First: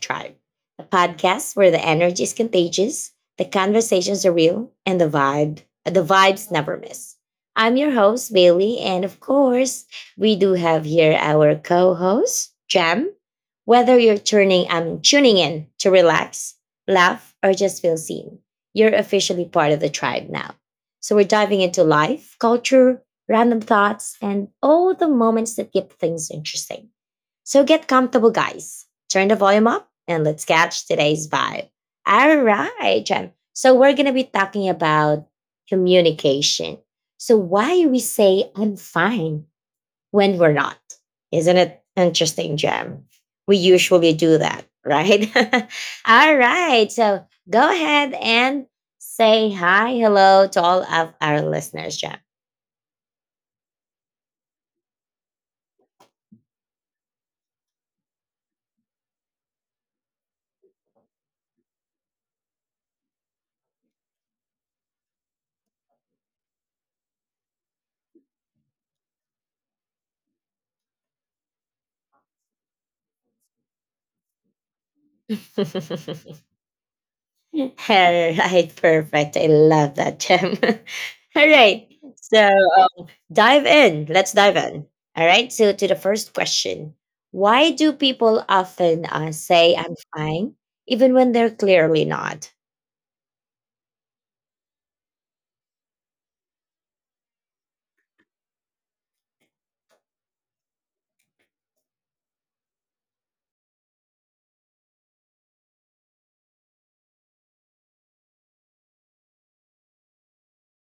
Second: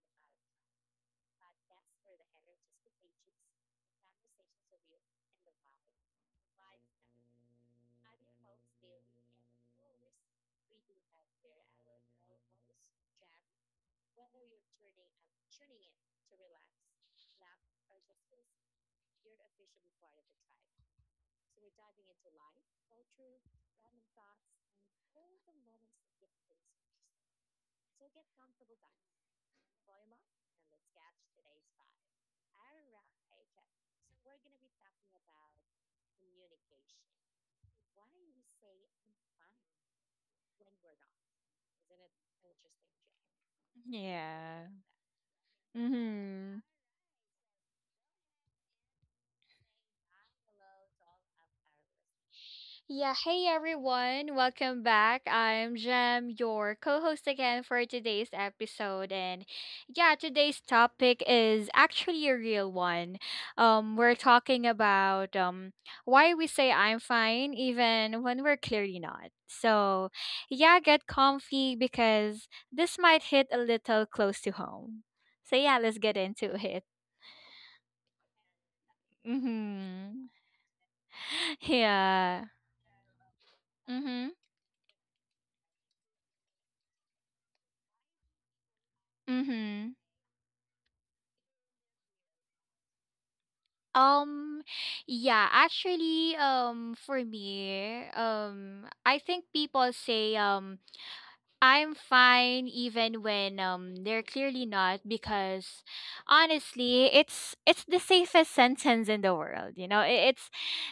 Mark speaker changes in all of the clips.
Speaker 1: Tribe, a podcast where the energy is contagious, the conversations are real, and the vibes never miss. I'm your host, Bailey, and of course, we do have here our co-host, Jam. Whether you're tuning in to relax, laugh, or just feel seen, you're officially part of the tribe now. So we're diving into life, culture, random thoughts, and all the moments that keep things interesting. So get comfortable, guys. Turn the volume up and let's catch today's vibe. All right, Jem. So we're going to be talking about communication. So why we say I'm fine when we're not. Isn't it interesting, Jem? We usually do
Speaker 2: Yeah.
Speaker 1: that, right? All
Speaker 2: Mm-hmm.
Speaker 1: right. So go ahead and say hi, hello to all of our listeners, Jem.
Speaker 2: Yeah. Hey, everyone. Welcome back. I'm Jem, your co host again for today's episode. And yeah, today's topic is actually a real one. We're talking about why we say I'm fine even when we're clearly not. So, yeah, get comfy because this might hit a little close to home. So, yeah, let's get into it.
Speaker 1: All right, perfect. I love that,
Speaker 2: Mm-hmm.
Speaker 1: Gem. All right, so
Speaker 2: Yeah.
Speaker 1: dive in.
Speaker 2: Mm-hmm.
Speaker 1: Let's dive in. All right, so to the first question, why do people often say
Speaker 2: Mhm.
Speaker 1: I'm fine, even when they're clearly not?
Speaker 2: Um yeah, Actually for me, I think people say I'm fine even when they're clearly not because honestly, it's the safest sentence in the world, you know. It, it's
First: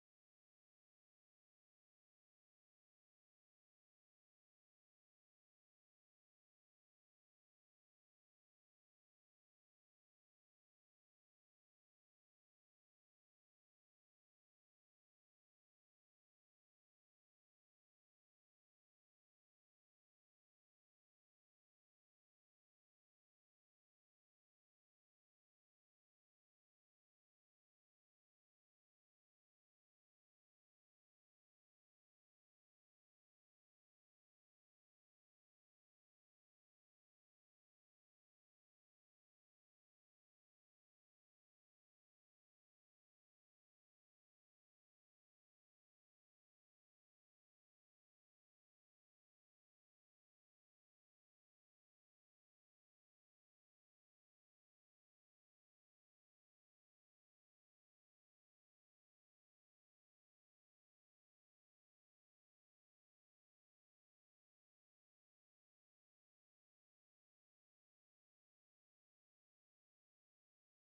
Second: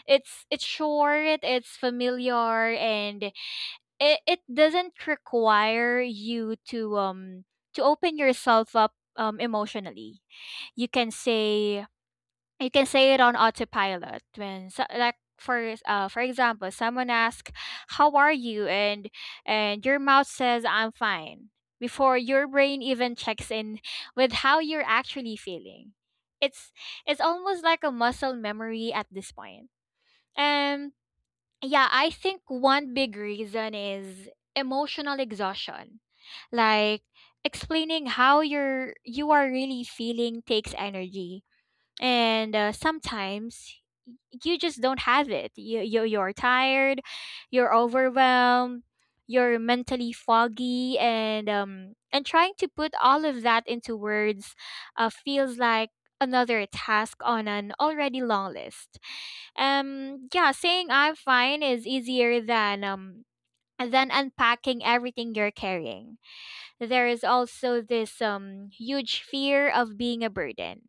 Speaker 2: it's it's short, it's familiar, and it doesn't require you to open yourself up emotionally. You can say you can say it on autopilot when for example, someone asks how are you, and your mouth says I'm fine before your brain even checks in with how you're actually feeling. it's it's almost like a muscle memory at this point. um yeah, I think one big reason is emotional exhaustion. Like, explaining how you are really feeling takes energy. And sometimes y- you just don't have it. You're tired, you're overwhelmed, you're mentally foggy, and trying to put all of that into words feels like another task on an already long list. Yeah, saying I'm fine is easier than unpacking everything you're carrying. There is also this huge fear of being a burden.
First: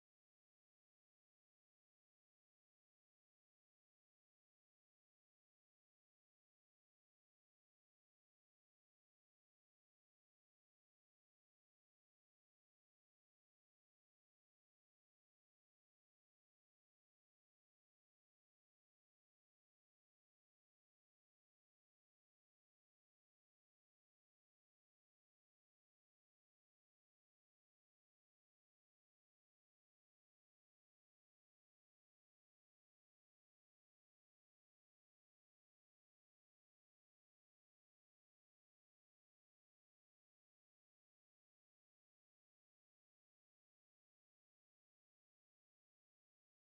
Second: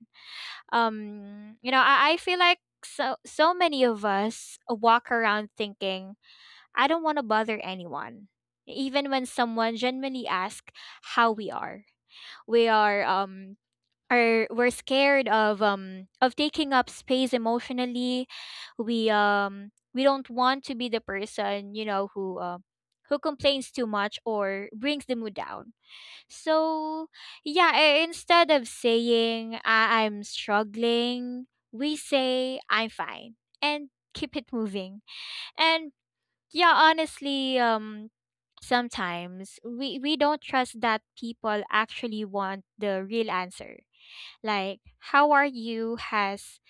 Speaker 2: You know, I feel like so many of us walk around thinking I don't want to bother anyone. Even when someone genuinely asks how we are, we are um we're scared of taking up space emotionally. We don't want to be the person, you know, who complains too much or brings the mood down. So, yeah, instead of saying I'm struggling, we say I'm fine and keep it moving. And yeah, honestly, sometimes we don't trust that people actually want the real answer. Like, how are you has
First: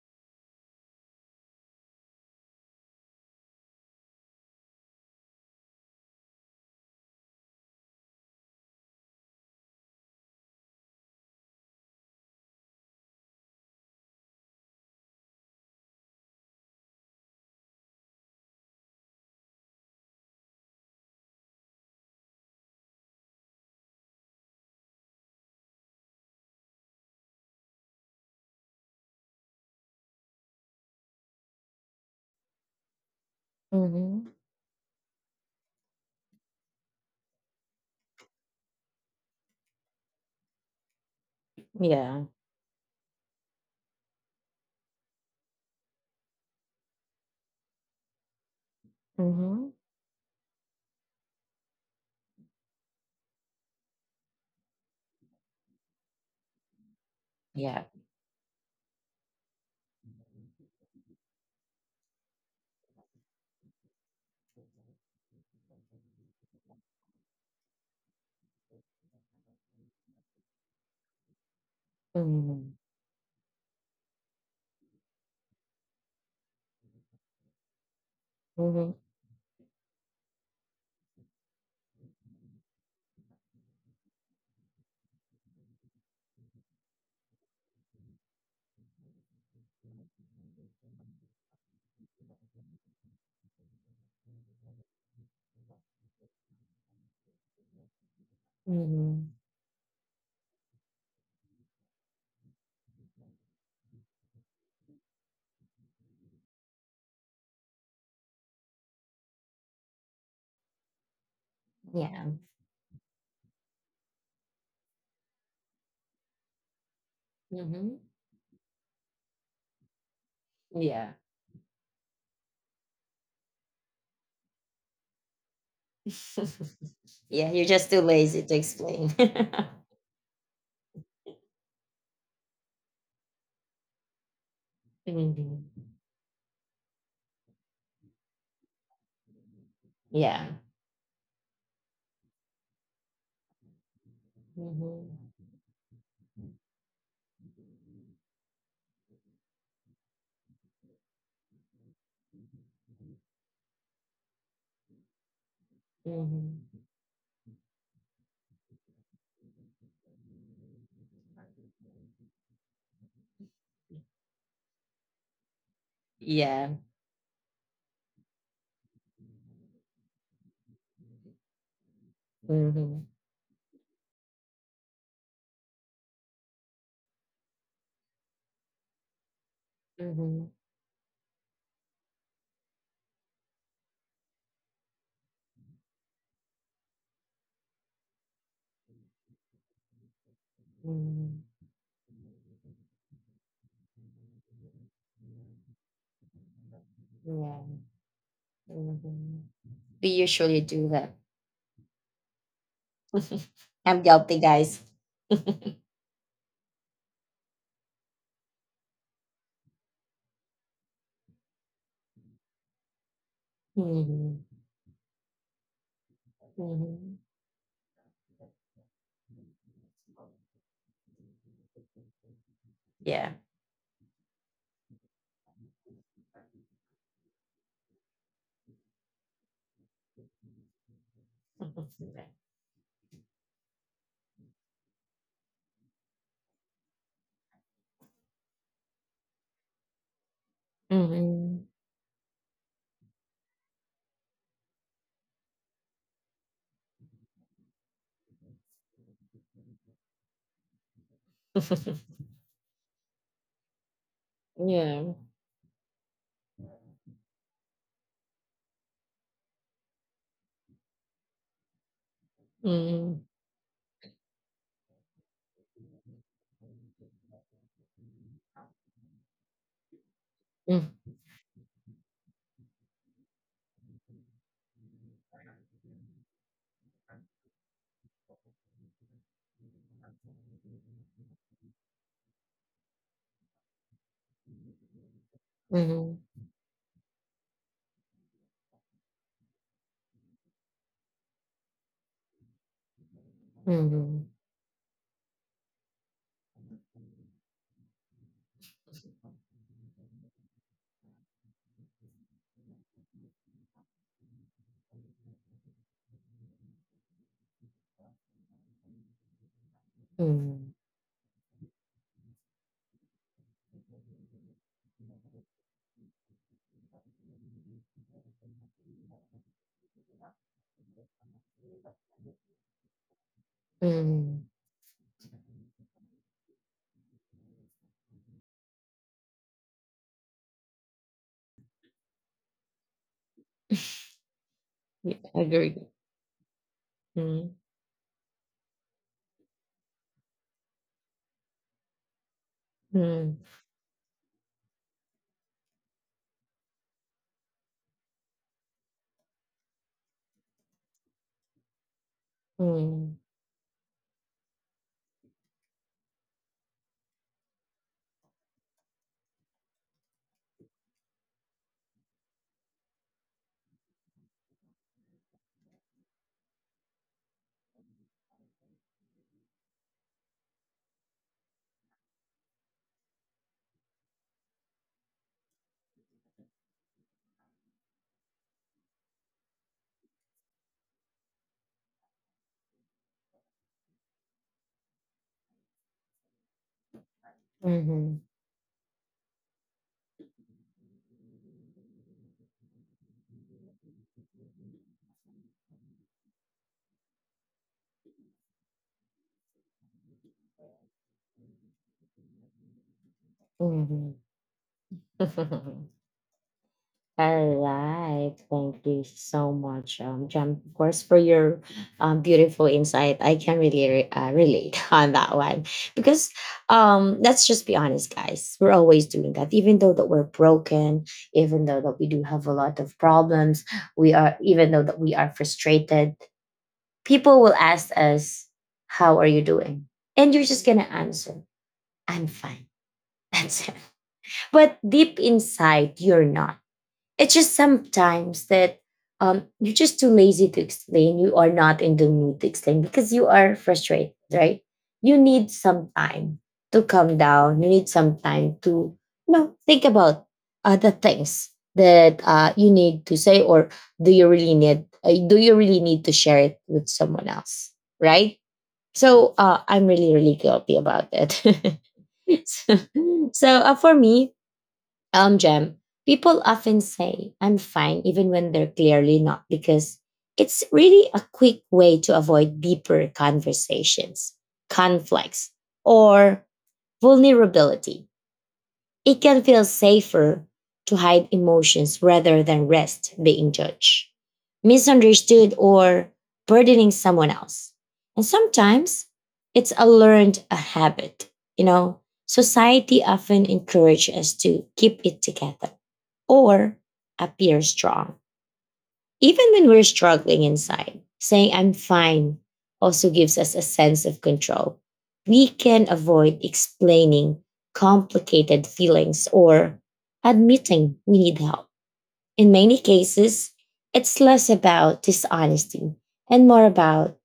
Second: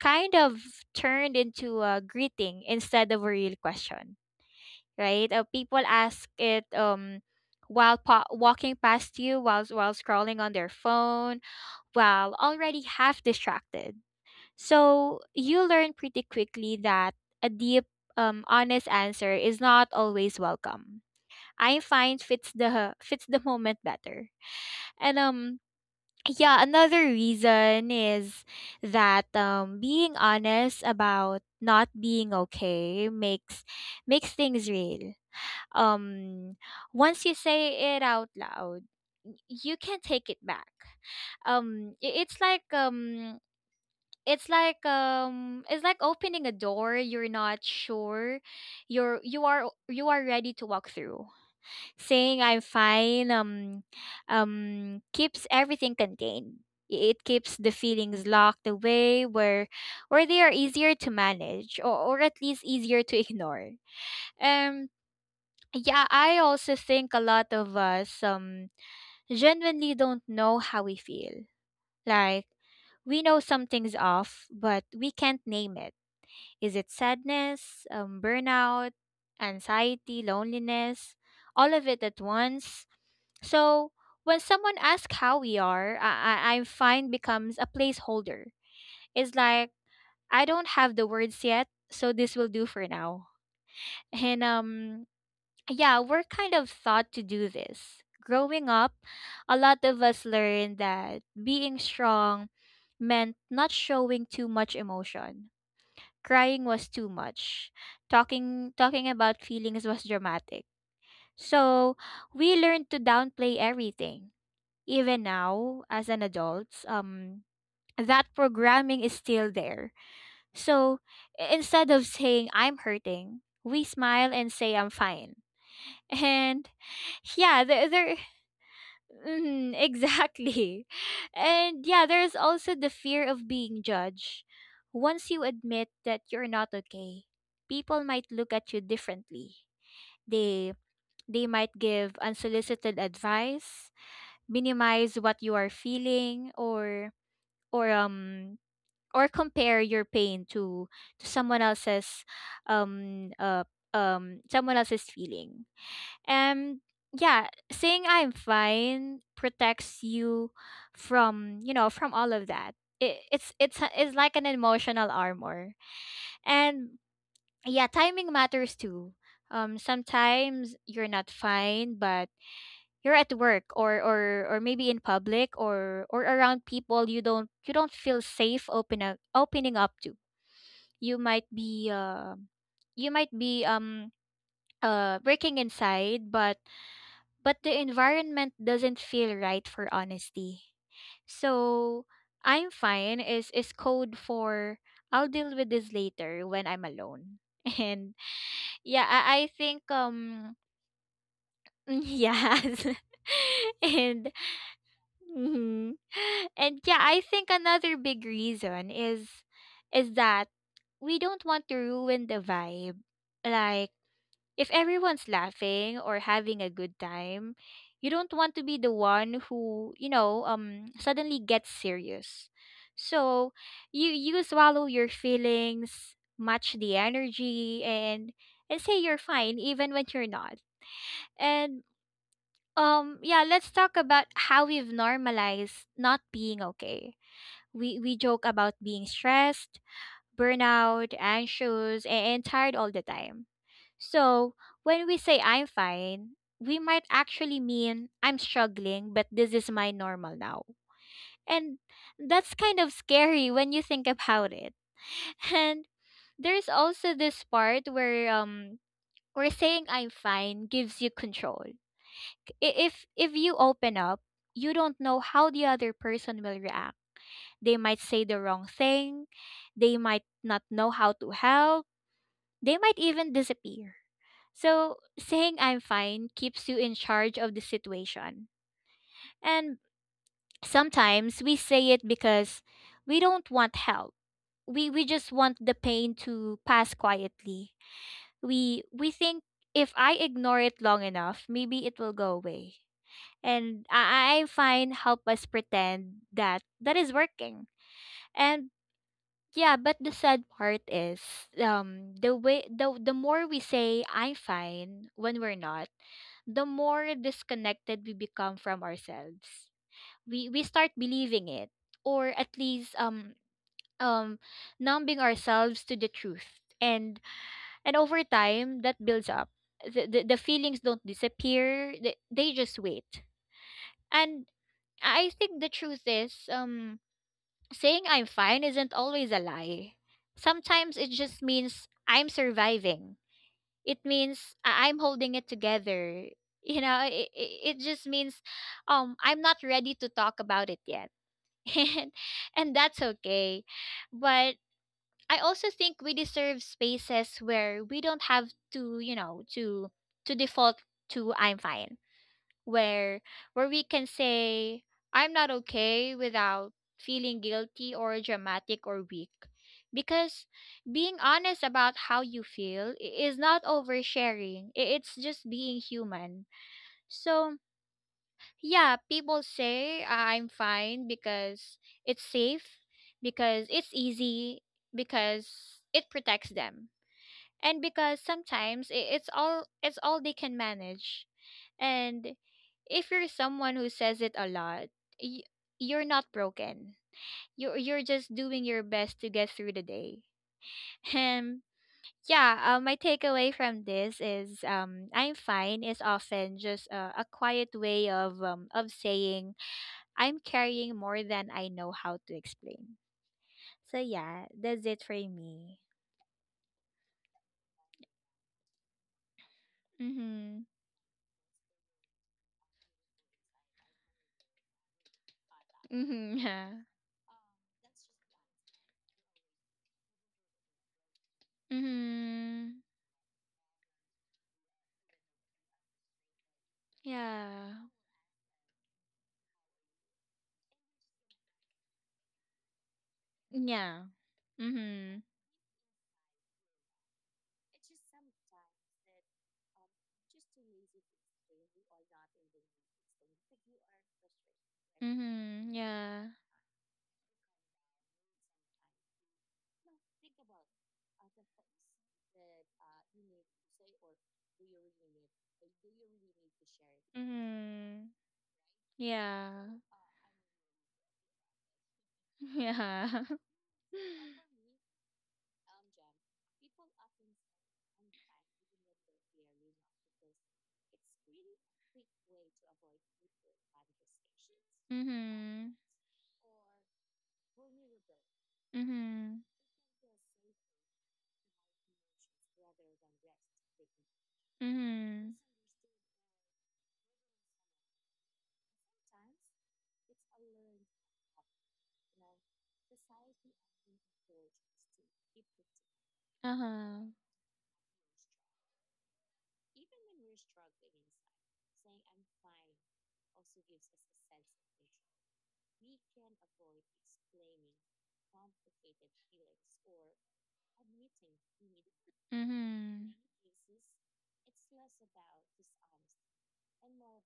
Speaker 2: kind of turned into a greeting instead of a real question, right? People ask it while walking past you, while scrolling on their phone, while already half distracted. So you learn pretty quickly that a deep, honest answer is not always welcome. I find fits the moment better, and. Yeah, another reason is that being honest about not being okay makes
Speaker 1: Mm-hmm.
Speaker 2: makes things real. um Once you say it out loud, you can't take it back. um i-
Speaker 1: Yeah.
Speaker 2: it's like um it's like opening a door you're not sure
Speaker 1: Mm-hmm.
Speaker 2: you are ready to walk through. Saying I'm fine keeps everything contained. It keeps the
Speaker 1: Yeah.
Speaker 2: feelings locked away where they are easier to manage, or at least easier to ignore. um yeah, I also think a lot of us genuinely don't know how we feel. Like,
Speaker 1: Mm-hmm.
Speaker 2: we know something's off, but we can't name it. Is it sadness, burnout,
Speaker 1: Mm-hmm.
Speaker 2: anxiety, loneliness, all of it at once? So when someone asks how we are, I find becomes a placeholder. It's like I don't have the words yet, so this will do for now. And yeah, we're kind of thought to do this. Growing up,
Speaker 1: Mm-hmm.
Speaker 2: a lot of us learned that being strong meant not showing too much emotion. Crying was too much. Talking about feelings was dramatic. So,
Speaker 1: Yeah.
Speaker 2: we learned to downplay everything. Even now as an adults,
Speaker 1: Mm-hmm.
Speaker 2: that programming is still there. So,
Speaker 1: Yeah.
Speaker 2: instead of saying I'm hurting, we smile and say I'm fine. And
Speaker 1: Yeah,
Speaker 2: yeah
Speaker 1: you're
Speaker 2: there,
Speaker 1: just too
Speaker 2: there
Speaker 1: lazy to explain.
Speaker 2: mhm, Exactly. And yeah, there's also the fear of being judged. Once you admit
Speaker 1: Mm-hmm.
Speaker 2: that you're not okay, people might look at you differently.
Speaker 1: Yeah.
Speaker 2: they they might give unsolicited advice, minimize
Speaker 1: Hmm.
Speaker 2: what you are feeling, or or um compare your pain to someone else's. um uh Someone else's feeling.
Speaker 1: Hmm.
Speaker 2: And yeah, saying I'm fine protects you from, you know, from all of that. It, it's a- it's like an emotional armor.
Speaker 1: Yeah.
Speaker 2: And yeah, timing matters too. Sometimes you're not fine, but you're
Speaker 1: Mhm.
Speaker 2: at work, or maybe in public, or around people you don't feel safe opening up to.
Speaker 1: Mhm.
Speaker 2: You might be you might be um breaking inside, but the environment doesn't feel right for honesty.
Speaker 1: Mhm.
Speaker 2: So, I'm fine is code for I'll deal with this later when I'm alone.
Speaker 1: Yeah.
Speaker 2: And yeah, I
Speaker 1: Mhm.
Speaker 2: think
Speaker 1: We usually do that.
Speaker 2: yes.
Speaker 1: I'm
Speaker 2: And
Speaker 1: guilty, guys.
Speaker 2: mhm. And yeah, I think another big reason is that we don't want to ruin the vibe. Like,
Speaker 1: Mhm.
Speaker 2: if everyone's laughing or having a good
Speaker 1: Mhm.
Speaker 2: time, you don't want to be the one who, you know, suddenly gets serious.
Speaker 1: Yeah.
Speaker 2: So you swallow your feelings, match the energy, and say you're fine even when you're not. And yeah, let's talk about how we've normalized not being okay. We joke about being stressed, burnout,
Speaker 1: Mhm.
Speaker 2: anxious, and tired all the time. So, when we say I'm fine, we might actually mean I'm struggling, but this is my normal now. And that's kind of scary when you think about it.
Speaker 1: Yeah.
Speaker 2: And there's also this part where saying I'm fine gives you control. If
Speaker 1: Mhm.
Speaker 2: you open up, you don't know how the other person will react. They might say the wrong thing. They might not know
Speaker 1: Mm.
Speaker 2: how to help. They might even disappear. So, saying I'm fine keeps you in charge of the situation. And sometimes we say it because we don't want help. We just want the pain
Speaker 1: Mhm.
Speaker 2: to pass quietly. We think if I ignore it long enough, maybe it will go away. And
Speaker 1: Mhm.
Speaker 2: I find help us pretend that that is working. And yeah, but the sad part is the way the more we say I'm fine when we're not, the more disconnected we become from ourselves. We
Speaker 1: Mhm.
Speaker 2: start believing it, or at least um numbing ourselves to the truth. And over time that builds up. The feelings don't disappear. They just wait. And
Speaker 1: Mhm.
Speaker 2: I think the truth is saying I'm fine isn't always a lie. Sometimes it just means I'm surviving. It means I'm
Speaker 1: Yeah,
Speaker 2: holding
Speaker 1: I
Speaker 2: it
Speaker 1: agree.
Speaker 2: together. You know,
Speaker 1: Mhm.
Speaker 2: it just means I'm not ready to talk about it yet. And that's
Speaker 1: Mhm.
Speaker 2: okay. But I also think we deserve spaces where we don't have to, you know, to default to I'm fine, where
Speaker 1: Mhm.
Speaker 2: we can say I'm not okay without feeling guilty or dramatic or weak. Because being honest about how you feel is not oversharing. It's just being human. So, yeah, people say I'm fine because it's safe, because it's easy, because it protects them, and because sometimes it's all they can manage. And if you're someone who says it a lot, y- you're not broken. You're
Speaker 1: Mhm.
Speaker 2: just doing your best to get through the day. And yeah, my takeaway from this is I'm fine is often just a quiet way of saying I'm carrying more than I know how to explain. So
Speaker 1: Mhm.
Speaker 2: yeah, that's it for me.
Speaker 1: All right. Thank you so much, Jam,
Speaker 2: Mm-hmm.
Speaker 1: of course, for your beautiful insight. I can really relate on that one because
Speaker 2: Mm-hmm. Yeah.
Speaker 1: let's just be honest, guys. We're always doing that, even though that we're broken, even though that we do have a lot
Speaker 2: Mm-hmm.
Speaker 1: of problems. We are, even though that we are frustrated. People will
Speaker 2: Yeah.
Speaker 1: ask us, "How are you doing?" And you're just gonna answer, "I'm fine." That's it.
Speaker 2: Yeah.
Speaker 1: But deep
Speaker 2: Mhm.
Speaker 1: inside, you're not. It's just sometimes that you're just too lazy to explain. You are not in the mood to explain because you are frustrated, right? You need
Speaker 2: Mhm.
Speaker 1: some
Speaker 2: Yeah.
Speaker 1: time to calm down. You need some time to, you know, think about other things that you need to say, or do you really need? Do you really need to share it with someone else,
Speaker 2: Mhm.
Speaker 1: right? So
Speaker 2: Yeah.
Speaker 1: I'm really, really guilty about it. so
Speaker 2: Yeah.
Speaker 1: so for me, Jem, people often say I'm fine even when they're clearly not because it's really a quick way to avoid deeper conversations, conflicts,
Speaker 2: Mhm.
Speaker 1: or vulnerability. It
Speaker 2: Mhm.
Speaker 1: can feel safer to hide emotions rather than risk being judged,
Speaker 2: Mhm.
Speaker 1: misunderstood, or burdening someone else. And sometimes it's a learned a habit. You know, society often encourages us to keep it together or
Speaker 2: Uh-huh.
Speaker 1: appear strong even when we're struggling inside, saying I'm fine also gives us a sense of control. We can avoid explaining complicated feelings or admitting we need help. In many
Speaker 2: Mhm.
Speaker 1: cases, it's less about dishonesty and more about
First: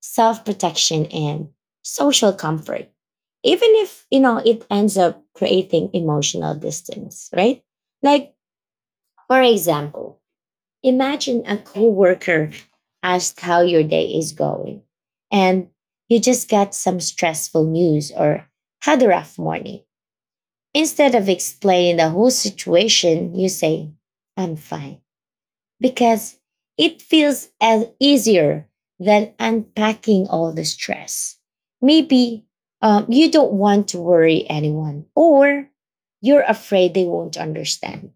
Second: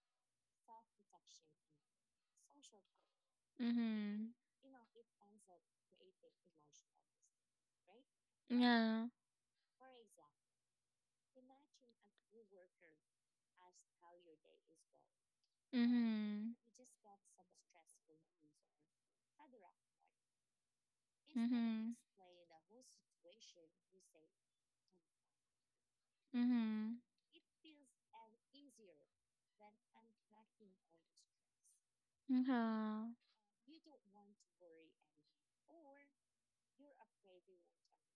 Speaker 1: self protection and social comfort. Even if, you
Speaker 2: Mhm.
Speaker 1: know, it ends up creating emotional distance, right? Like,
Speaker 2: Yeah.
Speaker 1: for example, imagine a coworker asked how your day is going and you just
Speaker 2: Mhm.
Speaker 1: got some stressful news or had a rough morning. Instead of
Speaker 2: Mhm.
Speaker 1: explaining the whole situation, you say, I'm fine, because
Speaker 2: Mhm.
Speaker 1: it feels as easier than unpacking all the stress. Maybe
Speaker 2: Huh.
Speaker 1: you don't want to worry anyone, or you're afraid they won't understand.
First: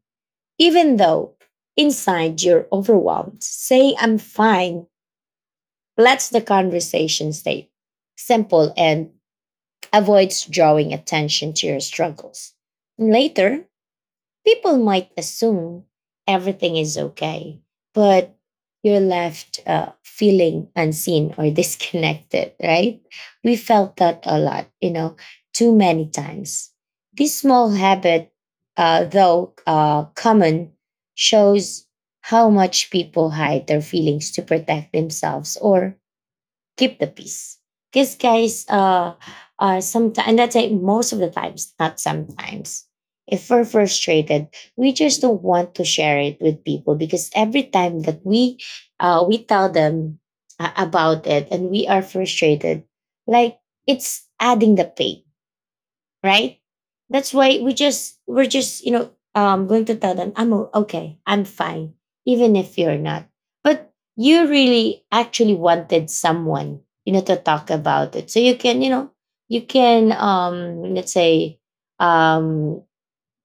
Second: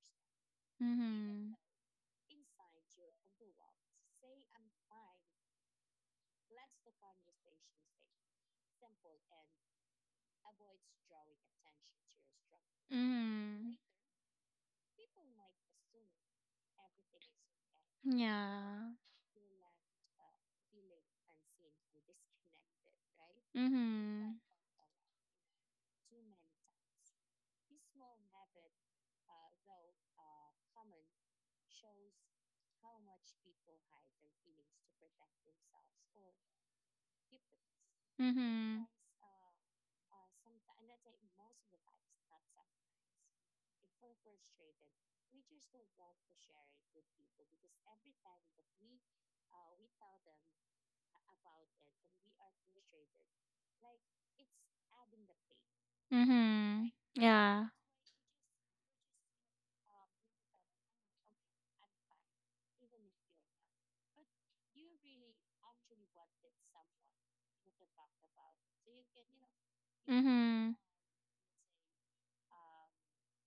Speaker 1: Even though
Speaker 2: Mhm.
Speaker 1: inside you're overwhelmed, say, I'm fine. Let the conversation stay simple and avoids drawing attention to your struggles. Later,
Speaker 2: Mhm.
Speaker 1: people might assume everything is okay, but
Speaker 2: Yeah.
Speaker 1: you're left feeling unseen or disconnected, right? We felt that a
Speaker 2: Mhm.
Speaker 1: lot, you know, too many times. This small habit, though common, shows how much people hide their feelings to protect themselves or keep the peace. Because guys,
Speaker 2: Mhm.
Speaker 1: sometimes, and that's it, most of the times, not sometimes. If we're frustrated, we just don't want to share it with people because every time that we tell them about it and we are frustrated, like it's adding the pain, right?
Speaker 2: Mhm.
Speaker 1: That's why
Speaker 2: Yeah.
Speaker 1: we're just going to tell them I'm okay, I'm fine, even if you're not. But you really actually wanted someone you know to talk about it, so you can you know you can
Speaker 2: Mhm.
Speaker 1: um let's say um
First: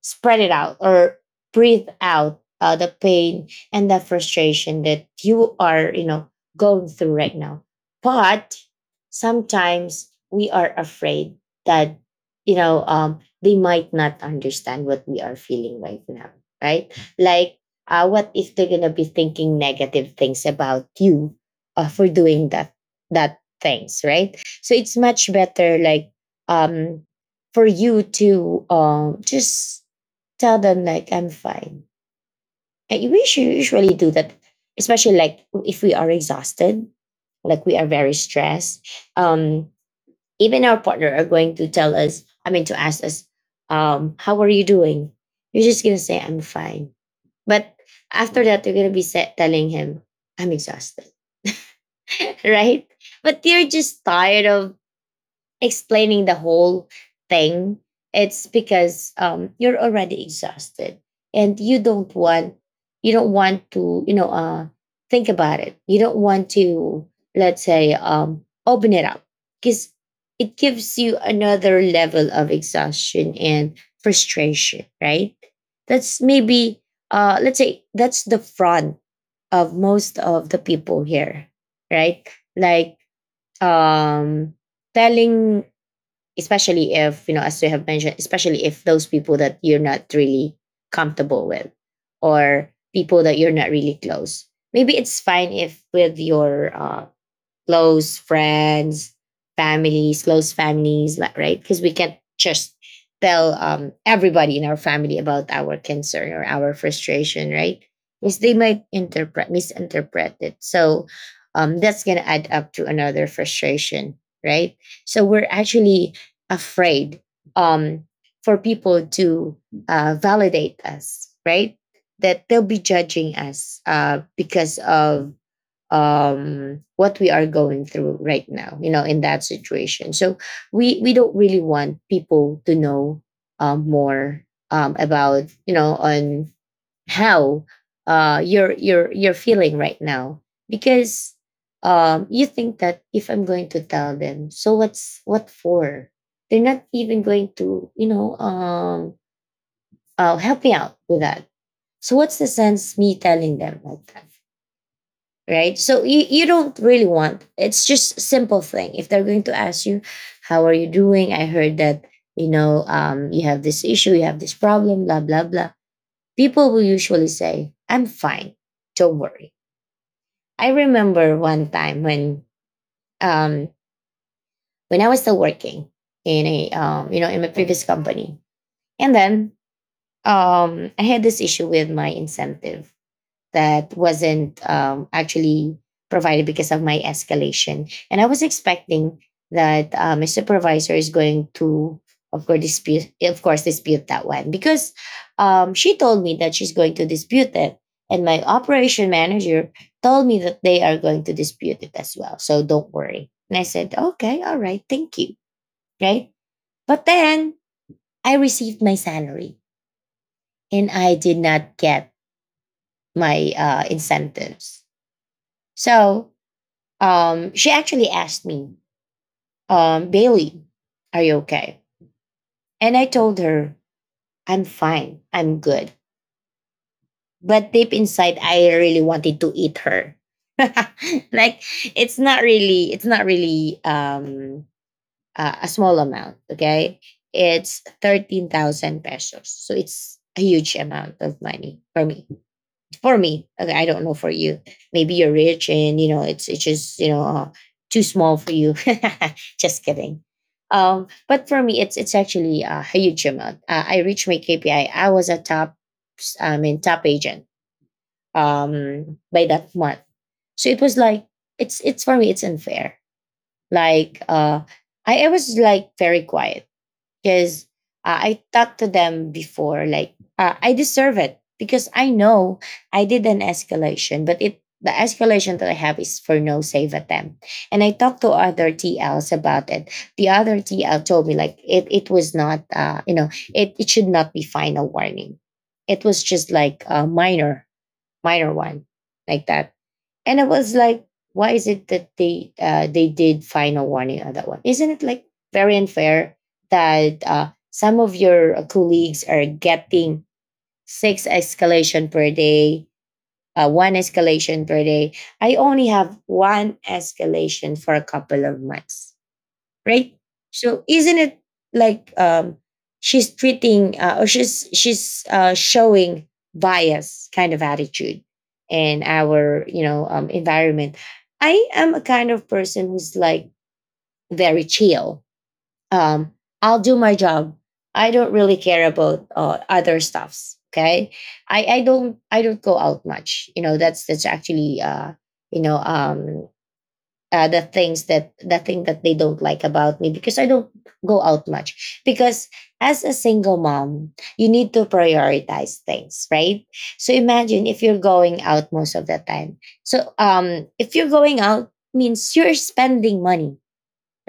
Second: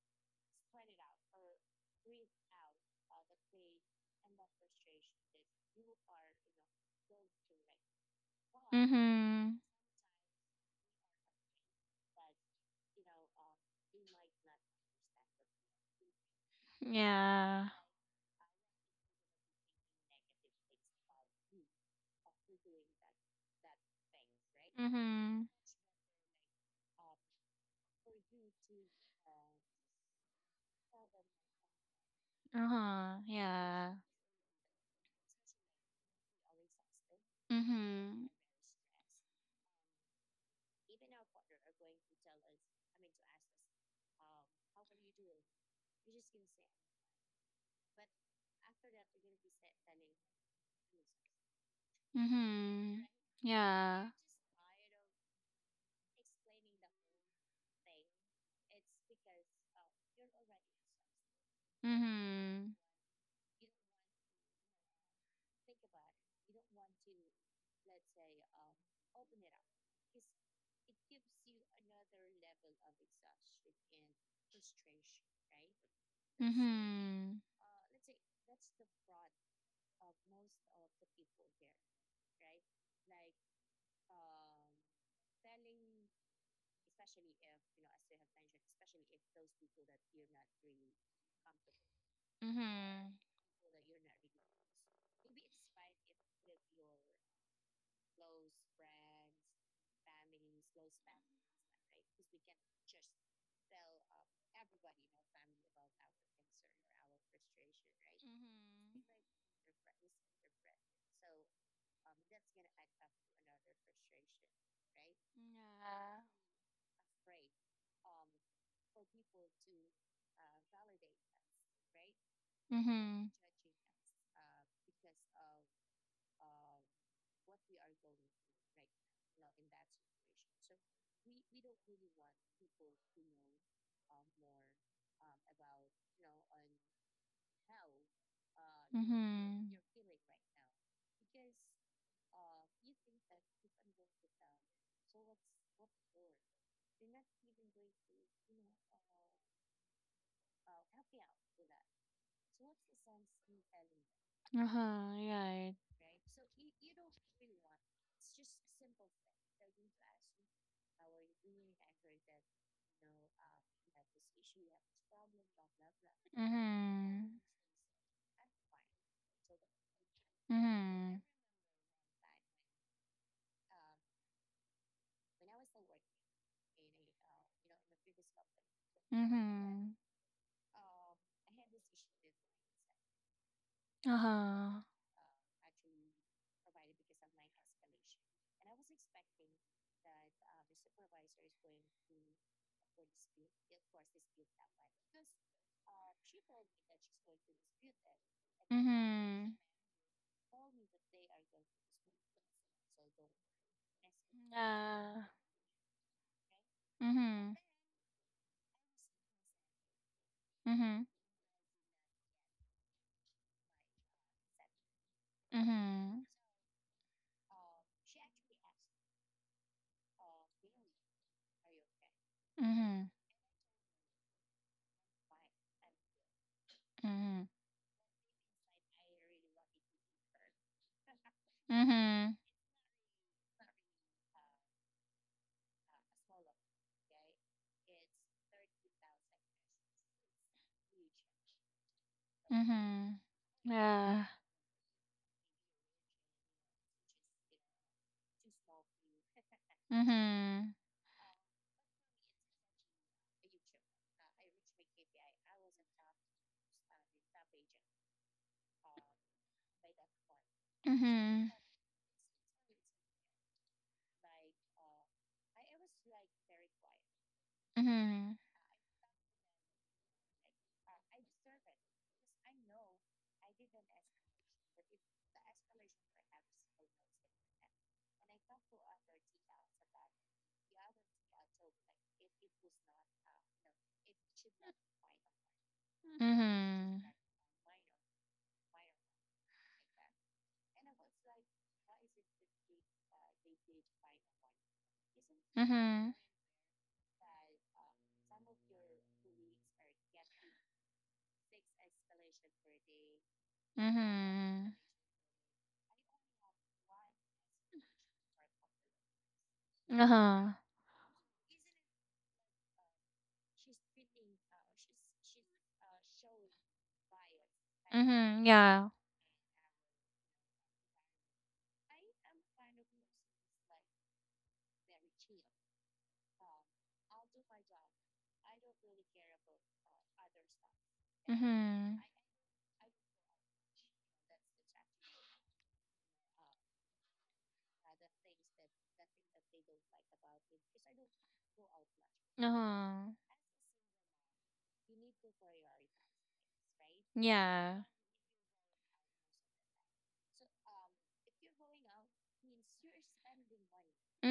Speaker 1: spread it out or breathe out the pain and the frustration that you are, you know, going through right now. But
Speaker 2: Mhm.
Speaker 1: sometimes we are afraid that, you know, they might not understand what we are feeling right now, right? Like,
Speaker 2: Yeah.
Speaker 1: what if they're gonna be thinking negative things about you for doing that things, right? So it's much
Speaker 2: Mhm.
Speaker 1: better, like, um, for you to just tell them like I'm fine. And
Speaker 2: Uh-huh.
Speaker 1: we should
Speaker 2: Yeah.
Speaker 1: usually do that, especially like if we are exhausted, like we are very
Speaker 2: Mhm.
Speaker 1: stressed. Um, Even our partner are going to tell us, I mean, to ask us, how are you doing? You're just gonna say I'm fine, but after that you're gonna be telling him I'm exhausted, right?
Speaker 2: Mhm.
Speaker 1: But they're just
Speaker 2: Yeah.
Speaker 1: tired of explaining the whole thing, it's because you're already exhausted and you don't want
Speaker 2: Mhm.
Speaker 1: you don't want to think about it. You don't want to let's say open it up because it gives you another level of exhaustion and frustration, right? That's maybe
Speaker 2: Mhm.
Speaker 1: let's say that's the front of most of the people here, right? Like um, telling, especially if, you know, as you have mentioned, especially if those people that you're not really comfortable with
Speaker 2: Mhm.
Speaker 1: or
Speaker 2: Mhm.
Speaker 1: people that you're not really close, maybe it's fine if with your close friends, families, close families, right? Because we can't just tell everybody in our family about our concern or our frustration, right? Because they might interpret, misinterpret it. So that's going to add up to another frustration, right? So we're actually
Speaker 2: Yeah.
Speaker 1: afraid, um, for people to validate us, right? That they'll be
Speaker 2: Mhm.
Speaker 1: judging us because of what we are going through right now, you know, in that situation. So we don't really want people to know more about, you know, on how you're
Speaker 2: Mhm.
Speaker 1: feeling right now. Because you think that if I'm going to tell them, so what's what for, they're not even going to, you know, help me out with that. So what's the sense me telling them like that,
Speaker 2: Uh-huh, right.
Speaker 1: right? So you don't really want, it's just simple thing, if they're going to ask you, how are you doing? I heard that, you know, you have this issue, you have this problem, blah blah blah. People will usually
Speaker 2: Mm-hmm.
Speaker 1: say I'm fine, don't worry. I remember one time um, when I was still working in a you know, in my previous company, and
Speaker 2: Mm-hmm.
Speaker 1: then
Speaker 2: Everything is done.
Speaker 1: I had this issue with my incentive that
Speaker 2: Mm-hmm.
Speaker 1: wasn't
Speaker 2: Uh-huh.
Speaker 1: actually provided because of my escalation. And I was expecting that my supervisor is going to, of course, dispute that one because she told me that she's going to dispute it, and my operation
Speaker 2: Mm-hmm.
Speaker 1: manager told me that they are going to dispute it as well. So don't worry. And I said,
Speaker 2: As
Speaker 1: okay, all right, thank
Speaker 2: yeah.
Speaker 1: you, right?
Speaker 2: But
Speaker 1: But
Speaker 2: mm-hmm.
Speaker 1: then I received my salary, and I did not get my incentives.
Speaker 2: Mm-hmm. Mm-hmm.
Speaker 1: So she actually asked me, Bailey, are you okay? And I told her, I'm fine, I'm good. But deep inside, I really wanted to eat her. Like,
Speaker 2: Mm-hmm. Mm-hmm. Mm-hmm. Mm-hmm. Yeah. Is mm-hmm. Usually mm-hmm. Mm-hmm.
Speaker 1: it's
Speaker 2: Mm-hmm.
Speaker 1: not
Speaker 2: Like
Speaker 1: really, it's not really a small amount. Okay, it's 13,000 pesos, so it's a huge amount of money for me. For me, okay, I don't know for you, maybe you're rich and you know it's just, you know, too small for you. Just kidding. But for me it's actually a huge amount. I reached my KPI. I was a top, I mean, top agent by that month. So it was like it's for me it's unfair. Like I was like very quiet because I talked to them before, like I deserve it because I know I did an escalation, but it the escalation that I have is for no save attempt. And I talked to other TLs about it. The other TL told me like it was not, you know, it should not be final warning. It was just like a minor one like that. And I was like, why is it that they did final warning on that one? Isn't it like very unfair that some of your colleagues are getting six escalation per day, one
Speaker 2: mm-hmm.
Speaker 1: escalation per day? I only have one escalation for a couple of months, right?
Speaker 2: Uh-huh.
Speaker 1: So isn't it like she's treating or she's showing bias kind of attitude
Speaker 2: Mm-hmm. Yeah.
Speaker 1: in our environment? I am a kind of person who's like very chill. Um, I'll do my job. I don't really care about other stuffs. Okay, I I
Speaker 2: Mm-hmm.
Speaker 1: don't I don't go out much. You know that's actually you know um, the thing that they don't like about me because I don't go out much. Because as
Speaker 2: Uh-huh.
Speaker 1: a single mom, you need to prioritize things, right? So imagine if
Speaker 2: Yeah.
Speaker 1: you're going out most of the time. So if you're going out means you're spending money,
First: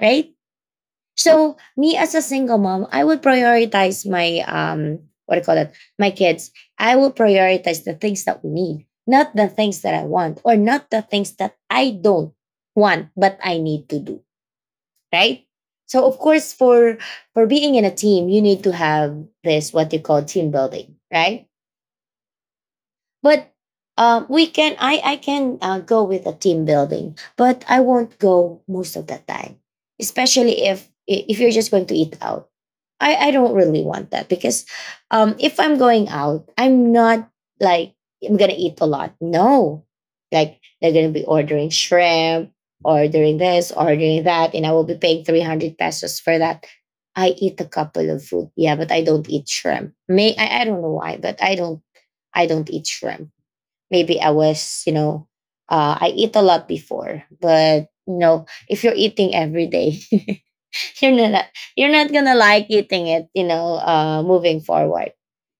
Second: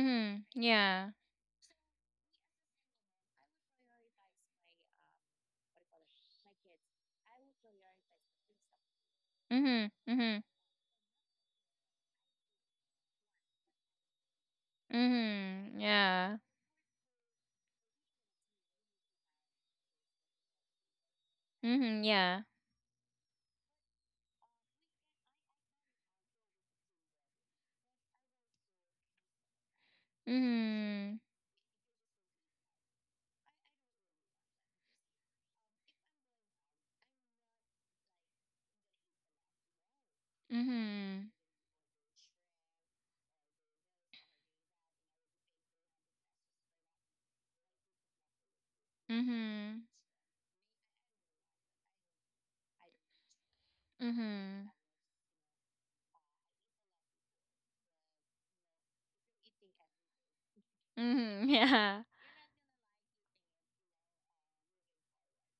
Speaker 1: right?
Speaker 2: Yeah.
Speaker 1: So me as a single mom, I would prioritize my what do you call that? My kids. I would prioritize the things that we need, not the things
Speaker 2: Mhm.
Speaker 1: that I want,
Speaker 2: Mhm.
Speaker 1: or not the things that I don't want, but I need to do. Right?
Speaker 2: Mhm.
Speaker 1: So of
Speaker 2: Yeah.
Speaker 1: course, for being in a team, you need to have this what you call team building, right?
Speaker 2: Mhm. Yeah.
Speaker 1: But we can I can go with a team building, but I won't go most of the time, especially if
Speaker 2: Mhm.
Speaker 1: if you're just going to eat out. I don't really want that because if I'm going out, I'm not like I'm gonna eat a lot. No, like they're gonna be
Speaker 2: Mhm.
Speaker 1: ordering shrimp, ordering this, ordering that, and I will be paying 300 pesos for that. I eat a couple of food, yeah, but I don't eat
Speaker 2: Mhm.
Speaker 1: shrimp. May I don't know why, but I don't eat shrimp.
Speaker 2: Mhm.
Speaker 1: Maybe I
Speaker 2: Mhm.
Speaker 1: was, you know, I eat a lot before, but you know, if you're eating every day, you're not you're
Speaker 2: Yeah.
Speaker 1: not gonna like eating it, you know, moving forward.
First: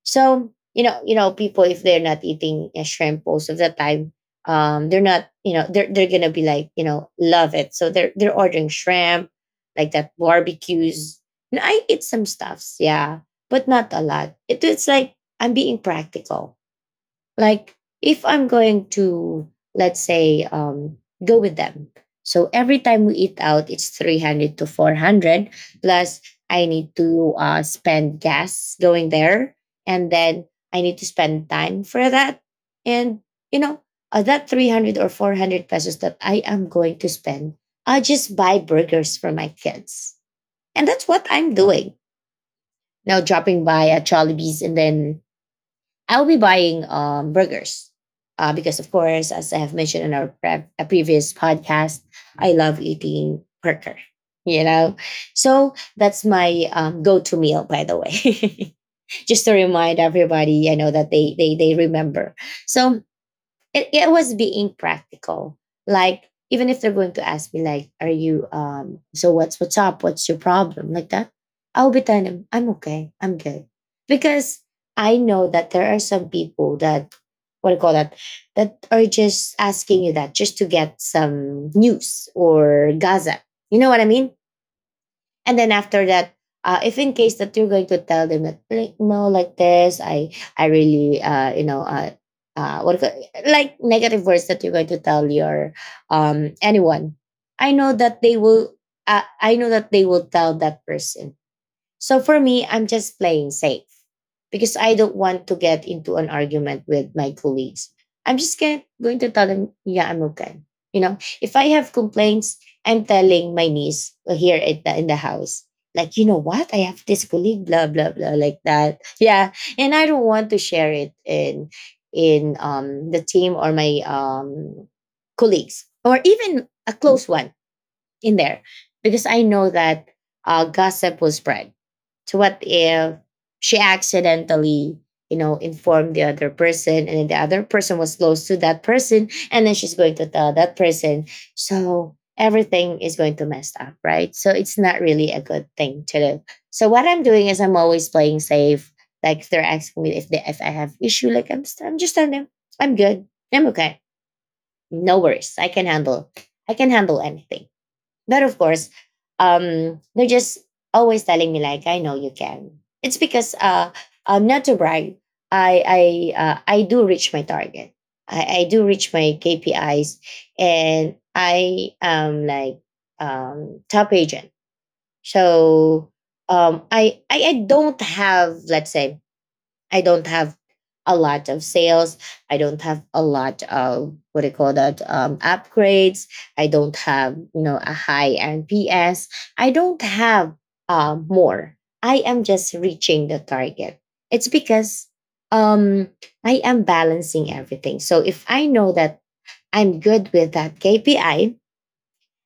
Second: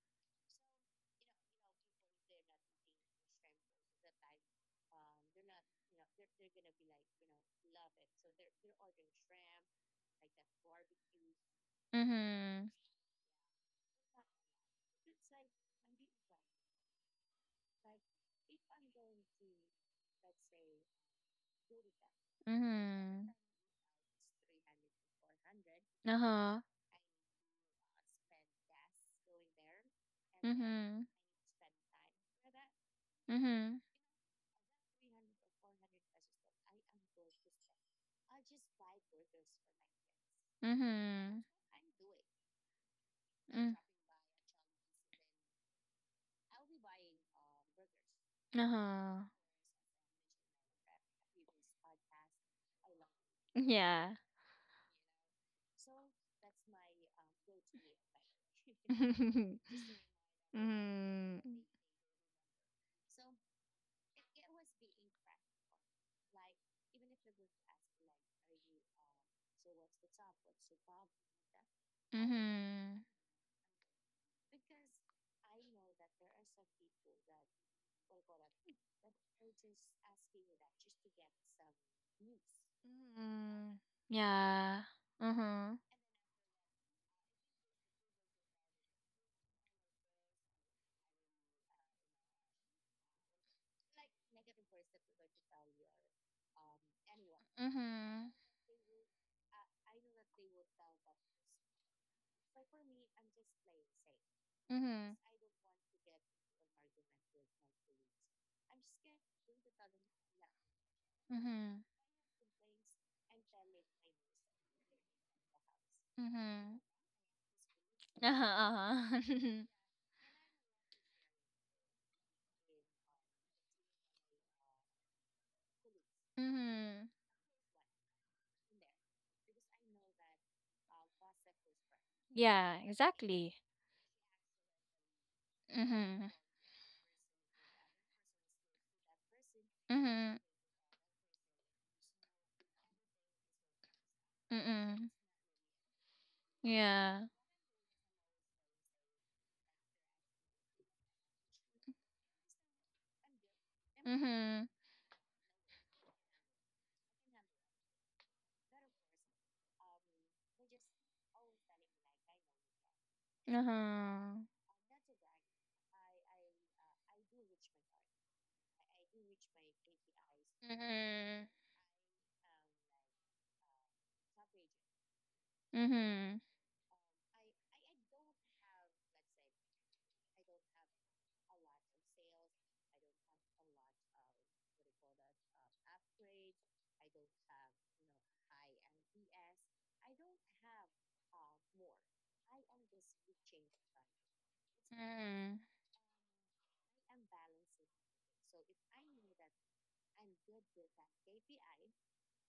Speaker 1: So you know, people if they're not eating shrimp most of the time, they're not, you know, they're gonna be like, you know, love it. So they're ordering shrimp, like that barbecues. And I eat some
Speaker 2: Mhm.
Speaker 1: stuffs, yeah, but not a lot. It's like I'm being practical, like if I'm going to, let's say, go with them, so every time we
Speaker 2: Mhm.
Speaker 1: eat out it's 300 to 400 plus.
Speaker 2: Uh-huh.
Speaker 1: I need to spend gas going there, and then I need to
Speaker 2: Mhm.
Speaker 1: spend time for that, and you
Speaker 2: Mhm.
Speaker 1: know, that 300 or 400 pesos that I am going to spend, I'll just buy burgers for my kids. And that's what
Speaker 2: Mhm.
Speaker 1: I'm doing now, dropping
Speaker 2: Mm.
Speaker 1: by at Jollibee's, and then I'll be buying burgers, because, of
Speaker 2: Uh-huh.
Speaker 1: course, as I have mentioned in our a previous podcast, I love eating burger.
Speaker 2: Yeah.
Speaker 1: You know, so that's my go-to meal. By the way, just to remind everybody, I know that they
Speaker 2: Mhm.
Speaker 1: they they remember. So it was being practical. Like even if they're going to ask me like, "Are you um? So what's up? What's your problem?" Like that, I'll be telling them, "I'm
Speaker 2: Mhm.
Speaker 1: okay. I'm good," because I know that there are some people that, what do you call that, that are just asking you that just to get some news or gossip.
Speaker 2: Mhm.
Speaker 1: You know what I mean?
Speaker 2: Yeah.
Speaker 1: And then
Speaker 2: Uh-huh.
Speaker 1: after that, if in case that you're going to tell them that, like, no, like this, I really you know what do you call- like negative words that you're going to tell your anyone, I know that
Speaker 2: Mhm.
Speaker 1: they will. I know that they will tell that person. So for me, I'm just playing safe because I
Speaker 2: Because
Speaker 1: don't want to get into an argument with my colleagues. I'm just going to tell them, yeah, I'm okay. You know, if I
Speaker 2: mhm.
Speaker 1: have complaints, I'm telling my niece here at in the house, like,
Speaker 2: I
Speaker 1: you
Speaker 2: don't want to
Speaker 1: know
Speaker 2: get mhm.
Speaker 1: what?
Speaker 2: Mhm.
Speaker 1: I have this colleague, blah, blah, blah,
Speaker 2: Uh-huh.
Speaker 1: like that.
Speaker 2: Uh-huh.
Speaker 1: Yeah. And I don't want to share it in the team or my colleagues or even a
Speaker 2: Mhm.
Speaker 1: close one in there, because I know that gossip will spread. So what
Speaker 2: Yeah,
Speaker 1: if
Speaker 2: exactly.
Speaker 1: she accidentally, you know, informed the
Speaker 2: Mhm.
Speaker 1: other person, and then the other person was close to that person, and then she's going to
Speaker 2: Mhm.
Speaker 1: tell that person. So everything is going to mess up, right? So it's not
Speaker 2: Mhm.
Speaker 1: really a good thing to do. So what
Speaker 2: Yeah.
Speaker 1: I'm doing is I'm always playing safe. Like if they're asking me if if I have issue, like I'm just telling them I'm good, I'm okay,
Speaker 2: I'm mhm.
Speaker 1: no worries, I can handle anything. But of course, they're just always telling me like, "I know you can." It's because
Speaker 2: Uh-huh.
Speaker 1: not to brag, I I I do reach my target. I do
Speaker 2: I
Speaker 1: reach
Speaker 2: do
Speaker 1: my
Speaker 2: reach
Speaker 1: KPIs,
Speaker 2: my
Speaker 1: and
Speaker 2: KPIs.
Speaker 1: I am like top agent. So
Speaker 2: Mhm.
Speaker 1: I don't have, let's say, I don't have a lot of sales. I don't have a lot of, what do you call that, upgrades. I don't have, you know, a high NPS. I don't have more. I am just reaching the target. It's because
Speaker 2: Mhm. It's not
Speaker 1: um, I am balancing everything. So if I know that I'm good with that KPI,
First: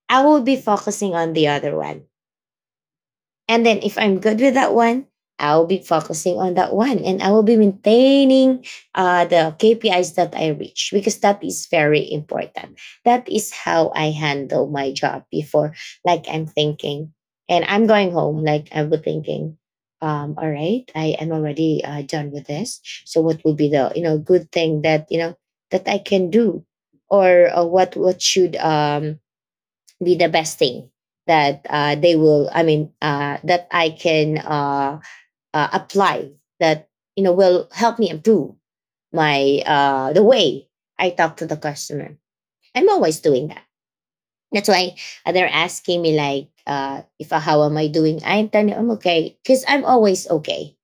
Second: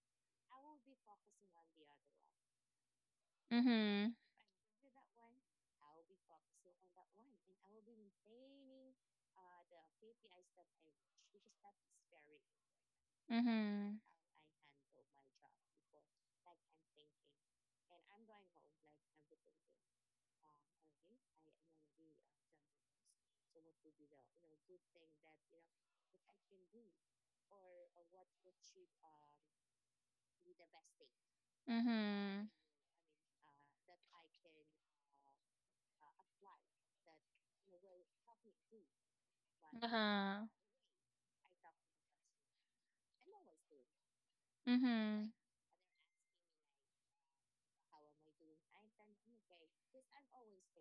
Speaker 1: I will be focusing on the other one. And then if
Speaker 2: mhm.
Speaker 1: I'm good with that one, I'll be focusing on that one, and I will be maintaining the KPIs that I reach, because that is very important. That is how
Speaker 2: Mhm.
Speaker 1: I handle my job before. Like I'm thinking, and I'm going home, like I was thinking, all right, I am already done with this. So what would be the, you know, good thing that, you know, that I can do, or what should, be the best thing that they will
Speaker 2: Mhm.
Speaker 1: I mean that I can apply that, you know, will help me improve my
Speaker 2: What mhm. I want.
Speaker 1: the
Speaker 2: Uh-huh.
Speaker 1: way I talk to the customer. I'm always doing that. That's why
Speaker 2: Mhm.
Speaker 1: they're asking me like, if how am I doing, I'm telling them I'm okay because I'm always okay.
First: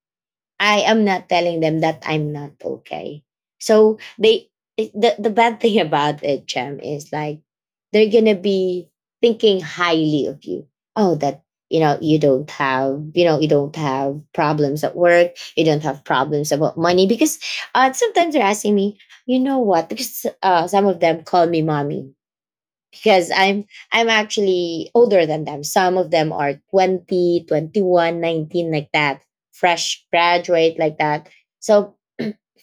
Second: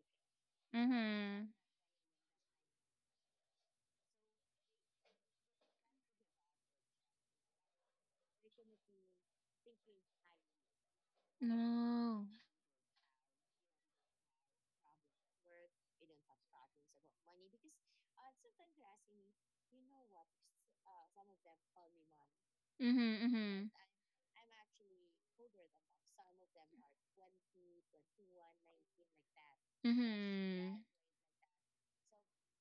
Speaker 1: I am not
Speaker 2: Mhm.
Speaker 1: telling them that I'm not okay. So they, the bad thing about it, Chem, is like they're gonna be thinking highly of you. Oh, that, you know, you
Speaker 2: No.
Speaker 1: don't have, you know, you don't have problems at work. You don't have problems about money. Because sometimes they're asking me, you know what? Because some of them call me mommy
Speaker 2: Mhm.
Speaker 1: because i'm
Speaker 2: Mhm.
Speaker 1: i'm actually older than them. Some of them are 20, 21, 19, like that,
Speaker 2: That's
Speaker 1: fresh graduate like that. So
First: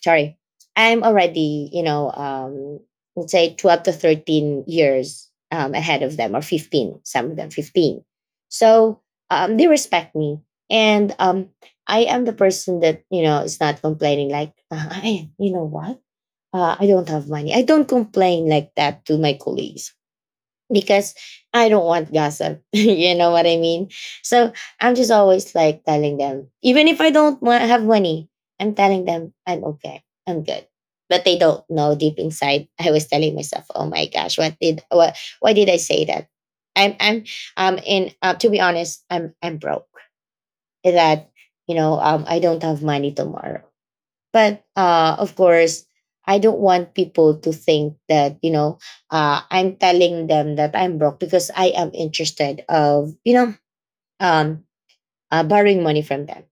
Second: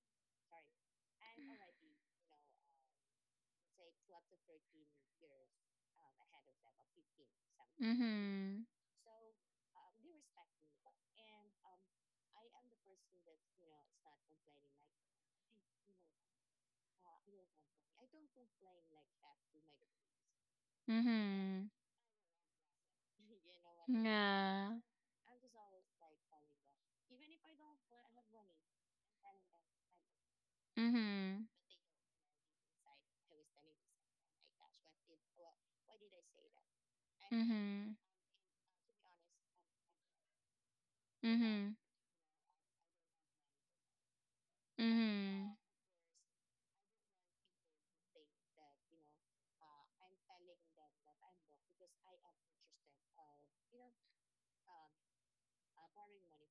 Speaker 1: sorry, I'm already, you know, let's say 12 to 13 years ahead of them, or 15, some of them
Speaker 2: mhm.
Speaker 1: 15.
Speaker 2: Mhm.
Speaker 1: So they respect me, and I am the person that, you know, is not complaining, like, I, you know what, I don't have money. I don't complain like that to my colleagues, because I
Speaker 2: Mhm.
Speaker 1: don't want gossip.
Speaker 2: You know what
Speaker 1: You know what I mean?
Speaker 2: I mean?
Speaker 1: So
Speaker 2: Yeah.
Speaker 1: I'm just always like telling them, even if I don't have money, I'm telling them I'm okay, I'm good. But they
Speaker 2: Mhm.
Speaker 1: don't know deep inside. I was telling myself, oh my gosh, what did what? Why did I say that? I'm
Speaker 2: I mean,
Speaker 1: in to be honest, I'm broke. That, you
Speaker 2: mhm.
Speaker 1: know, I don't have money tomorrow, but
Speaker 2: You
Speaker 1: of
Speaker 2: know,
Speaker 1: course I don't want people to think that, you know, I'm telling them that I'm broke because I am interested of, you know, um, borrowing money from them,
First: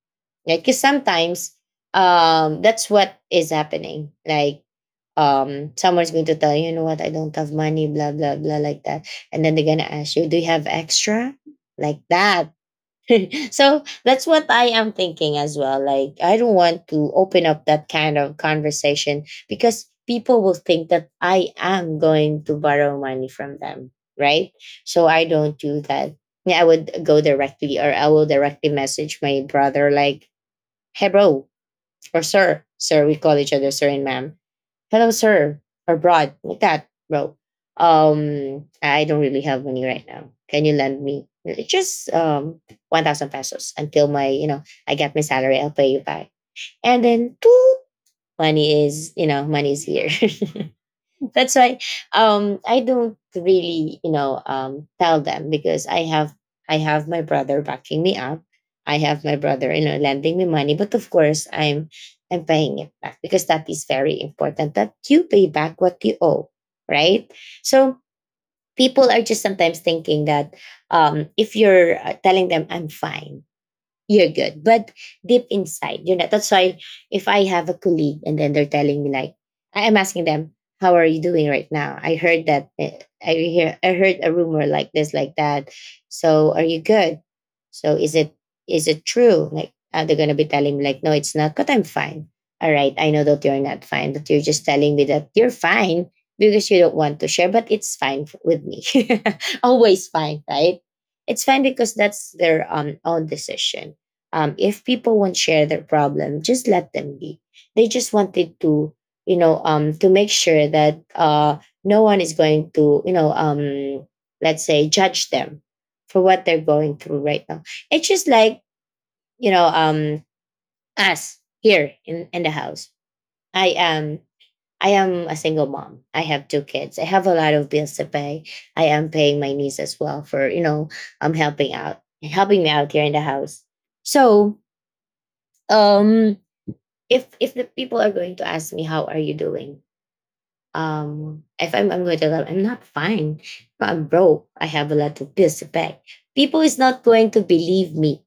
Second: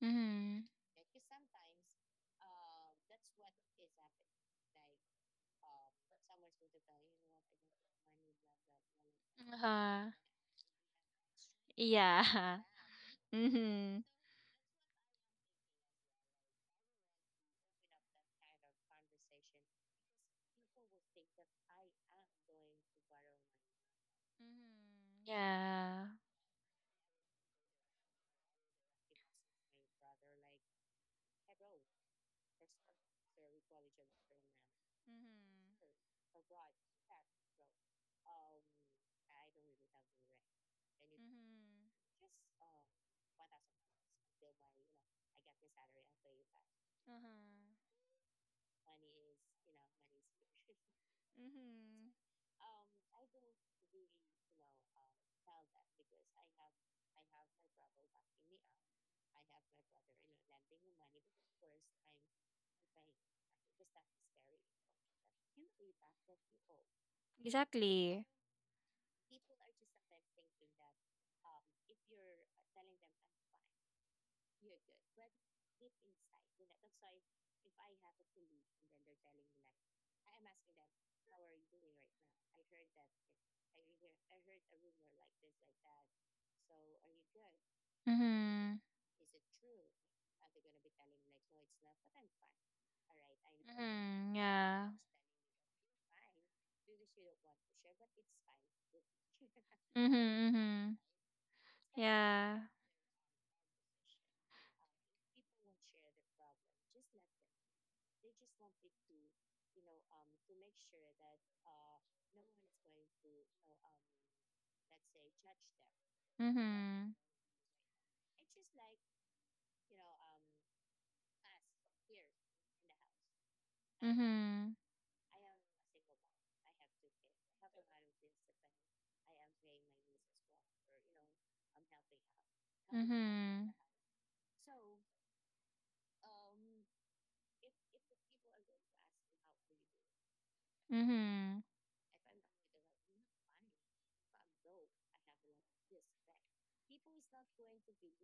Speaker 2: mhm.
Speaker 1: right?
Speaker 2: Mhm.
Speaker 1: Because
Speaker 2: Uh,
Speaker 1: sometimes, that's what is happening, like, someone's going to tell you, you know what, I don't have money, blah, blah, blah, like that. And
Speaker 2: mhm.
Speaker 1: then they're going to
Speaker 2: Uh-huh.
Speaker 1: ask you, do you have extra? Like that.
Speaker 2: Yeah.
Speaker 1: So that's what I am thinking as well. Like, I don't want to open up that kind of conversation because people will think that I am going to borrow money from them, right? So I
Speaker 2: Yeah.
Speaker 1: don't do
Speaker 2: Mhm.
Speaker 1: that.
Speaker 2: Mhm.
Speaker 1: Yeah, I would go directly, or I will directly message my brother, like, hey, bro, or sir, we call each other sir and ma'am, hello, sir,
Speaker 2: Yeah.
Speaker 1: abroad, like that, bro. I don't really have money right now. Can you lend
Speaker 2: Mhm.
Speaker 1: me really,
Speaker 2: And
Speaker 1: just 1,000 pesos until my, you know, I get my salary, I'll pay you back. And
Speaker 2: it's mhm. Uh-huh.
Speaker 1: then, boop, money is, you know, money is here. That's why
Speaker 2: Mhm.
Speaker 1: I don't really, you know, tell them, because I have, I have my brother backing me up. I have my brother, you know, lending me money. But of course I'm paying it back, because that is very important, that you pay back what you owe. Right? So
Speaker 2: Exactly.
Speaker 1: people are just sometimes thinking that if you're telling them I'm fine, you're good. But deep inside, you're not. That's why if I have a colleague and then they're telling me, like, I am asking them, how are you doing right now? I heard a rumor, like this, like that. So are you good? So is it
Speaker 2: Mhm.
Speaker 1: is it true? Like, are they gonna be telling me, like, no, it's not, but I'm fine. All right, I
Speaker 2: All
Speaker 1: know that you're
Speaker 2: right.
Speaker 1: not
Speaker 2: I
Speaker 1: fine, but you're
Speaker 2: know what
Speaker 1: just telling me that you're fine because you don't want to share, but it's fine with me. Always fine, right?
Speaker 2: mhm.
Speaker 1: It's fine because
Speaker 2: What I
Speaker 1: that's
Speaker 2: yeah.
Speaker 1: their own decision. If people won't share their problem, just let them be. They just wanted to, to make sure that no one is going to, let's say, judge them for what
Speaker 2: Was
Speaker 1: they're going
Speaker 2: telling you.
Speaker 1: through right now. It's just like, you know um, us here in the house. i am
Speaker 2: Mhm.
Speaker 1: i am a single mom. I have two kids. I have a lot of bills to pay. I am paying my niece as well for, I'm helping out helping me out
Speaker 2: Mhm.
Speaker 1: here
Speaker 2: It's kind of yeah. You know, mhm. Uh, mhm.
Speaker 1: in
Speaker 2: How
Speaker 1: the
Speaker 2: we
Speaker 1: house.
Speaker 2: manage
Speaker 1: So, um if the people are going to ask me, how are you doing?
Speaker 2: mhm. The house mhm.
Speaker 1: If I'm going to tell them, I'm not fine, I'm broke, I have a lot of bills to pay, people is not going to believe me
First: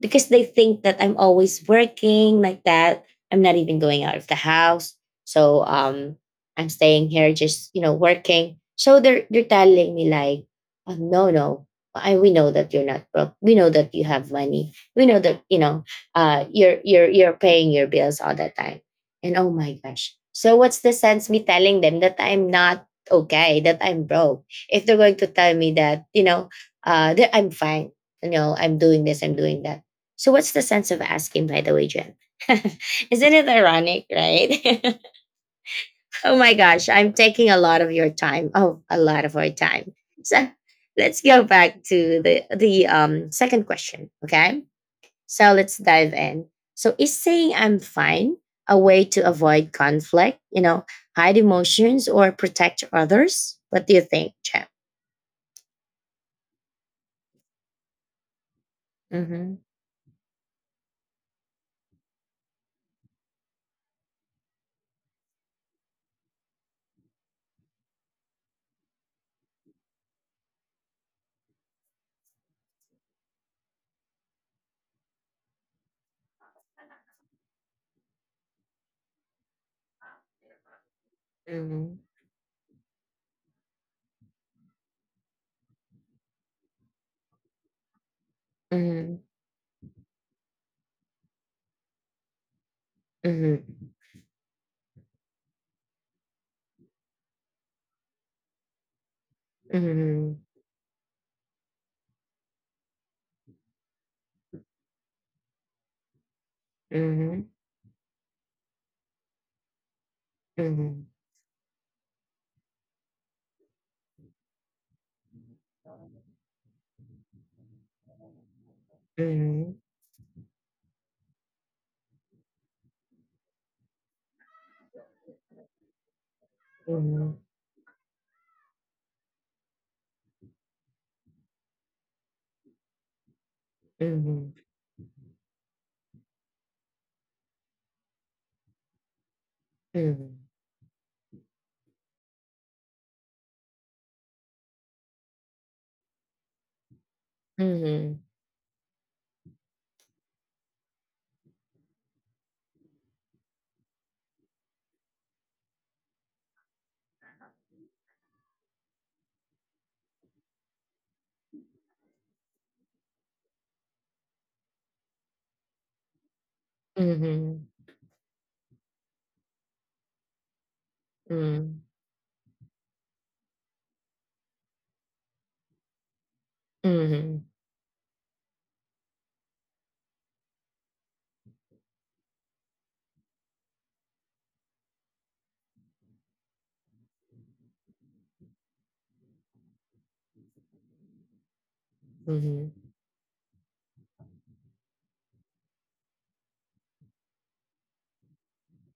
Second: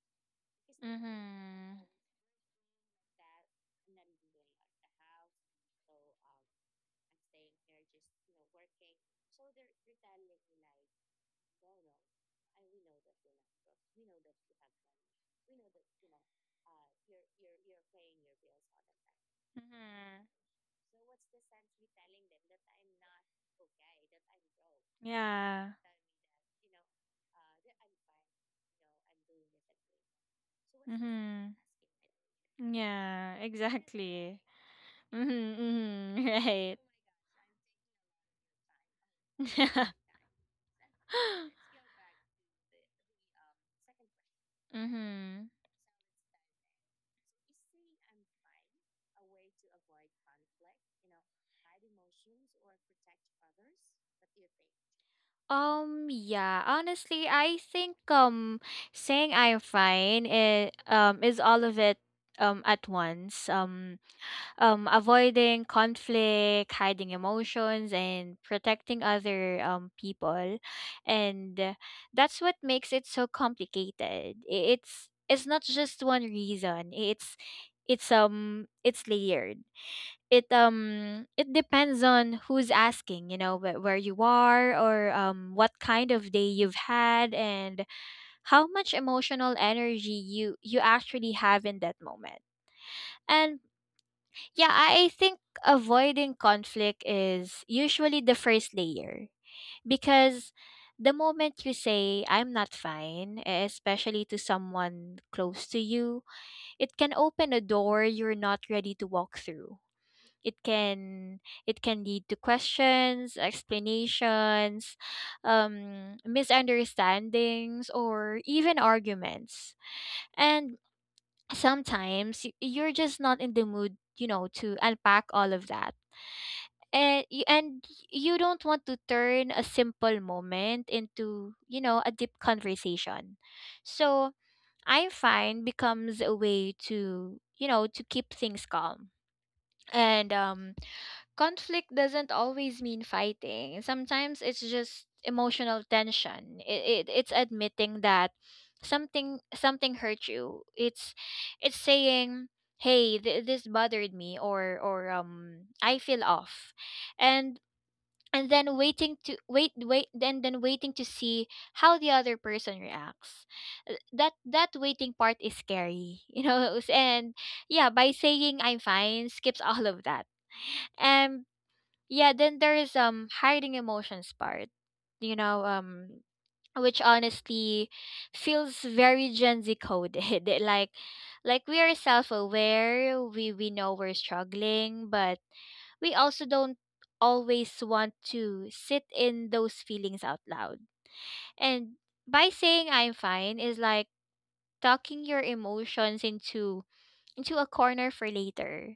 Speaker 1: because they think that I'm always working like that. I'm not even going out of the house. So, I'm staying here, just, you know, working. So they're telling me, like, oh, no, no. We know that you're not broke. We know that you have money. We know that, you know, you're paying your bills all the time. And oh
Speaker 2: Mhm.
Speaker 1: my gosh.
Speaker 2: Mhm.
Speaker 1: So what's the sense me telling them that I'm not okay, that I'm broke? If they're going to tell
Speaker 2: Yeah.
Speaker 1: me that, you know, that I'm fine, you know, I'm doing this, I'm doing that. So, what's the sense of asking,
Speaker 2: Mm-hmm.
Speaker 1: by the way, Jen? Isn't
Speaker 2: Yeah,
Speaker 1: it ironic,
Speaker 2: exactly.
Speaker 1: right?
Speaker 2: Mm-hmm,
Speaker 1: Oh
Speaker 2: mm-hmm.
Speaker 1: my
Speaker 2: Right.
Speaker 1: gosh, I'm taking a lot of your time. Oh, a lot of our time.
Speaker 2: Yeah.
Speaker 1: So, let's go back to the second question. Okay,
Speaker 2: Mm-hmm.
Speaker 1: so let's dive in. So, is saying I'm fine a way to avoid conflict? You know, hide emotions or protect others? What do you think, Jen?
Speaker 2: Yeah, Honestly, I think saying
Speaker 1: Mm-hmm.
Speaker 2: I'm fine is all of it at once. Avoiding conflict, hiding emotions, and protecting other people, and that's what makes it so complicated. It's not just one reason. It's it's layered. It it depends on who's asking, you know, where you are or what kind of day you've had, and how much
Speaker 1: Mm-hmm.
Speaker 2: emotional energy you actually have in that moment. And
Speaker 1: Mm-hmm.
Speaker 2: yeah, I think avoiding conflict is usually the first layer,
Speaker 1: Mm-hmm. Mm-hmm.
Speaker 2: because the moment you say I'm not fine, especially to someone close to you, it can
Speaker 1: Mm-hmm.
Speaker 2: open a door you're not ready to walk through. It
Speaker 1: Mm-hmm.
Speaker 2: can it can lead to questions, explanations, misunderstandings, or even
Speaker 1: Mm-hmm.
Speaker 2: arguments. And sometimes you're just not in the mood, you know, to unpack all of that, and
Speaker 1: Mhm,
Speaker 2: y- and you don't want to turn a simple moment into, you know, a deep conversation. So
Speaker 1: mhm,
Speaker 2: I find becomes a way to, you know, to keep things calm. And
Speaker 1: mhm,
Speaker 2: Conflict doesn't always mean fighting. Sometimes it's just emotional tension. It's admitting
Speaker 1: mhm,
Speaker 2: that something hurt you. It's saying, hey, this bothered me, or I feel off, and and then waiting to see how the other person reacts. That waiting part is scary, you know. And
Speaker 1: mhm,
Speaker 2: yeah, by saying I'm fine skips all of that. And
Speaker 1: mhm,
Speaker 2: yeah, then there is hiding emotions part, you know. Which
Speaker 1: mhm,
Speaker 2: honestly feels very gen z coded, like like we are self-aware, we know we're struggling, but we also don't always want to sit in those feelings out loud. And By
Speaker 1: mhm,
Speaker 2: saying I'm fine is like talking your emotions into a corner for later.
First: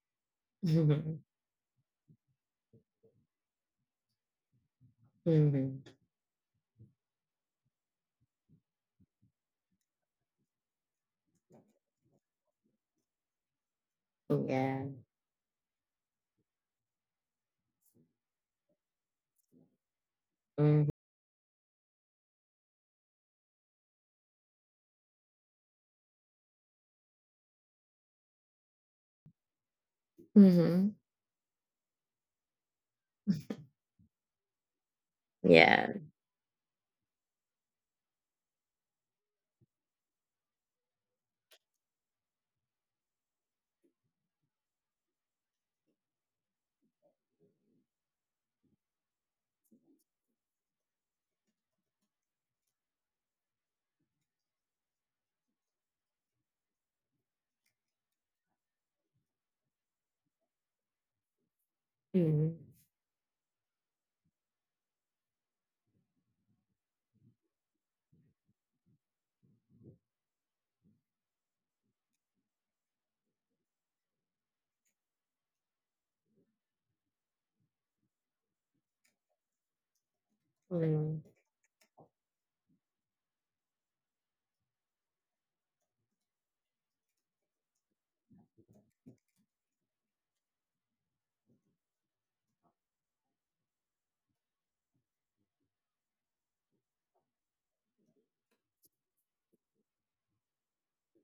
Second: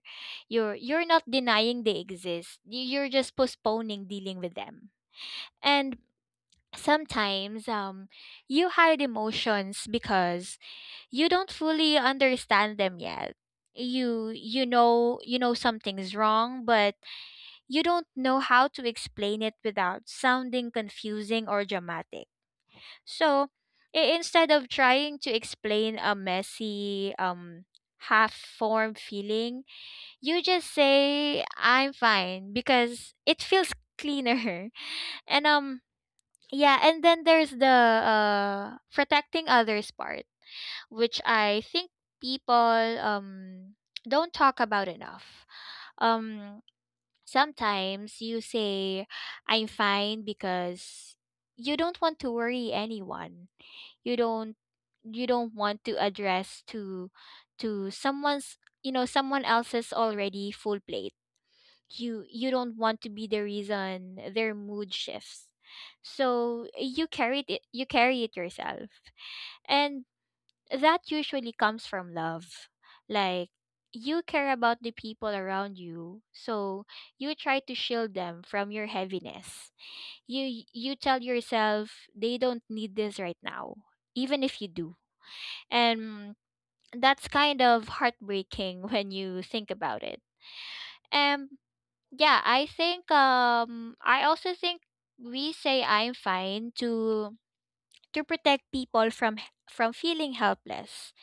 Speaker 2: You're not denying they exist. You're just postponing dealing with them.
Speaker 1: mhm,
Speaker 2: And sometimes you hide emotions because you don't fully understand them yet. You
Speaker 1: mhm. Yeah.
Speaker 2: you know something's wrong, but you don't know how to explain it without sounding
Speaker 1: Mhm,
Speaker 2: confusing or dramatic. So, instead of trying to explain a messy half formed feeling, you just
Speaker 1: mhm,
Speaker 2: say I'm fine because it feels cleaner. And
Speaker 1: yeah.
Speaker 2: Yeah, and then there's the protecting others part, which I think people don't talk about enough. Um Sometimes you say I'm fine because you don't want to worry anyone. You don't you don't want to address to someone's, you know, someone else's already full plate. You
Speaker 1: Mhm,
Speaker 2: don't want to be the reason their mood shifts, so you carry it yourself. And that usually comes from love. Like, you care about the people around you, so you try to shield them from your heaviness. You
Speaker 1: mhm,
Speaker 2: tell yourself they don't need this right now, even if you do. And that's kind of heartbreaking when you think about it. Um yeah, I think I also think we say I'm fine to protect people from, from feeling helpless,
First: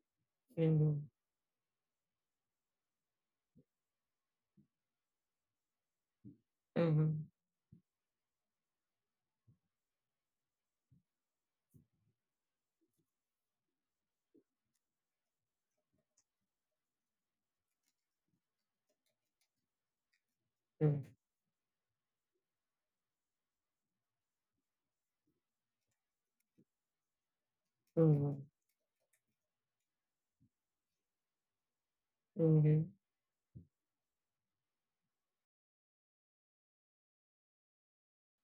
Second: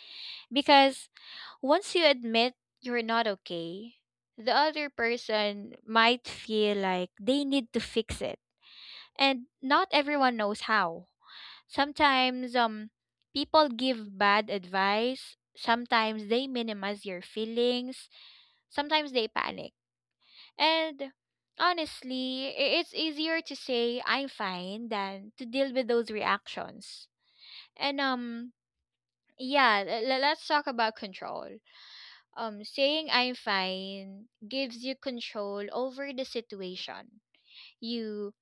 Speaker 1: mhm,
Speaker 2: because once you admit you're not okay, the other person might feel
Speaker 1: mhm, mhm,
Speaker 2: like
Speaker 1: mhm,
Speaker 2: they need to fix it, and not everyone knows how. Sometimes people give bad advice, sometimes they minimize your feelings, sometimes they panic.
Speaker 1: mhm,
Speaker 2: And honestly, it's easier to say I'm fine than to deal with those reactions. And Yeah, let's talk about control. Saying I'm fine gives you control over the situation. You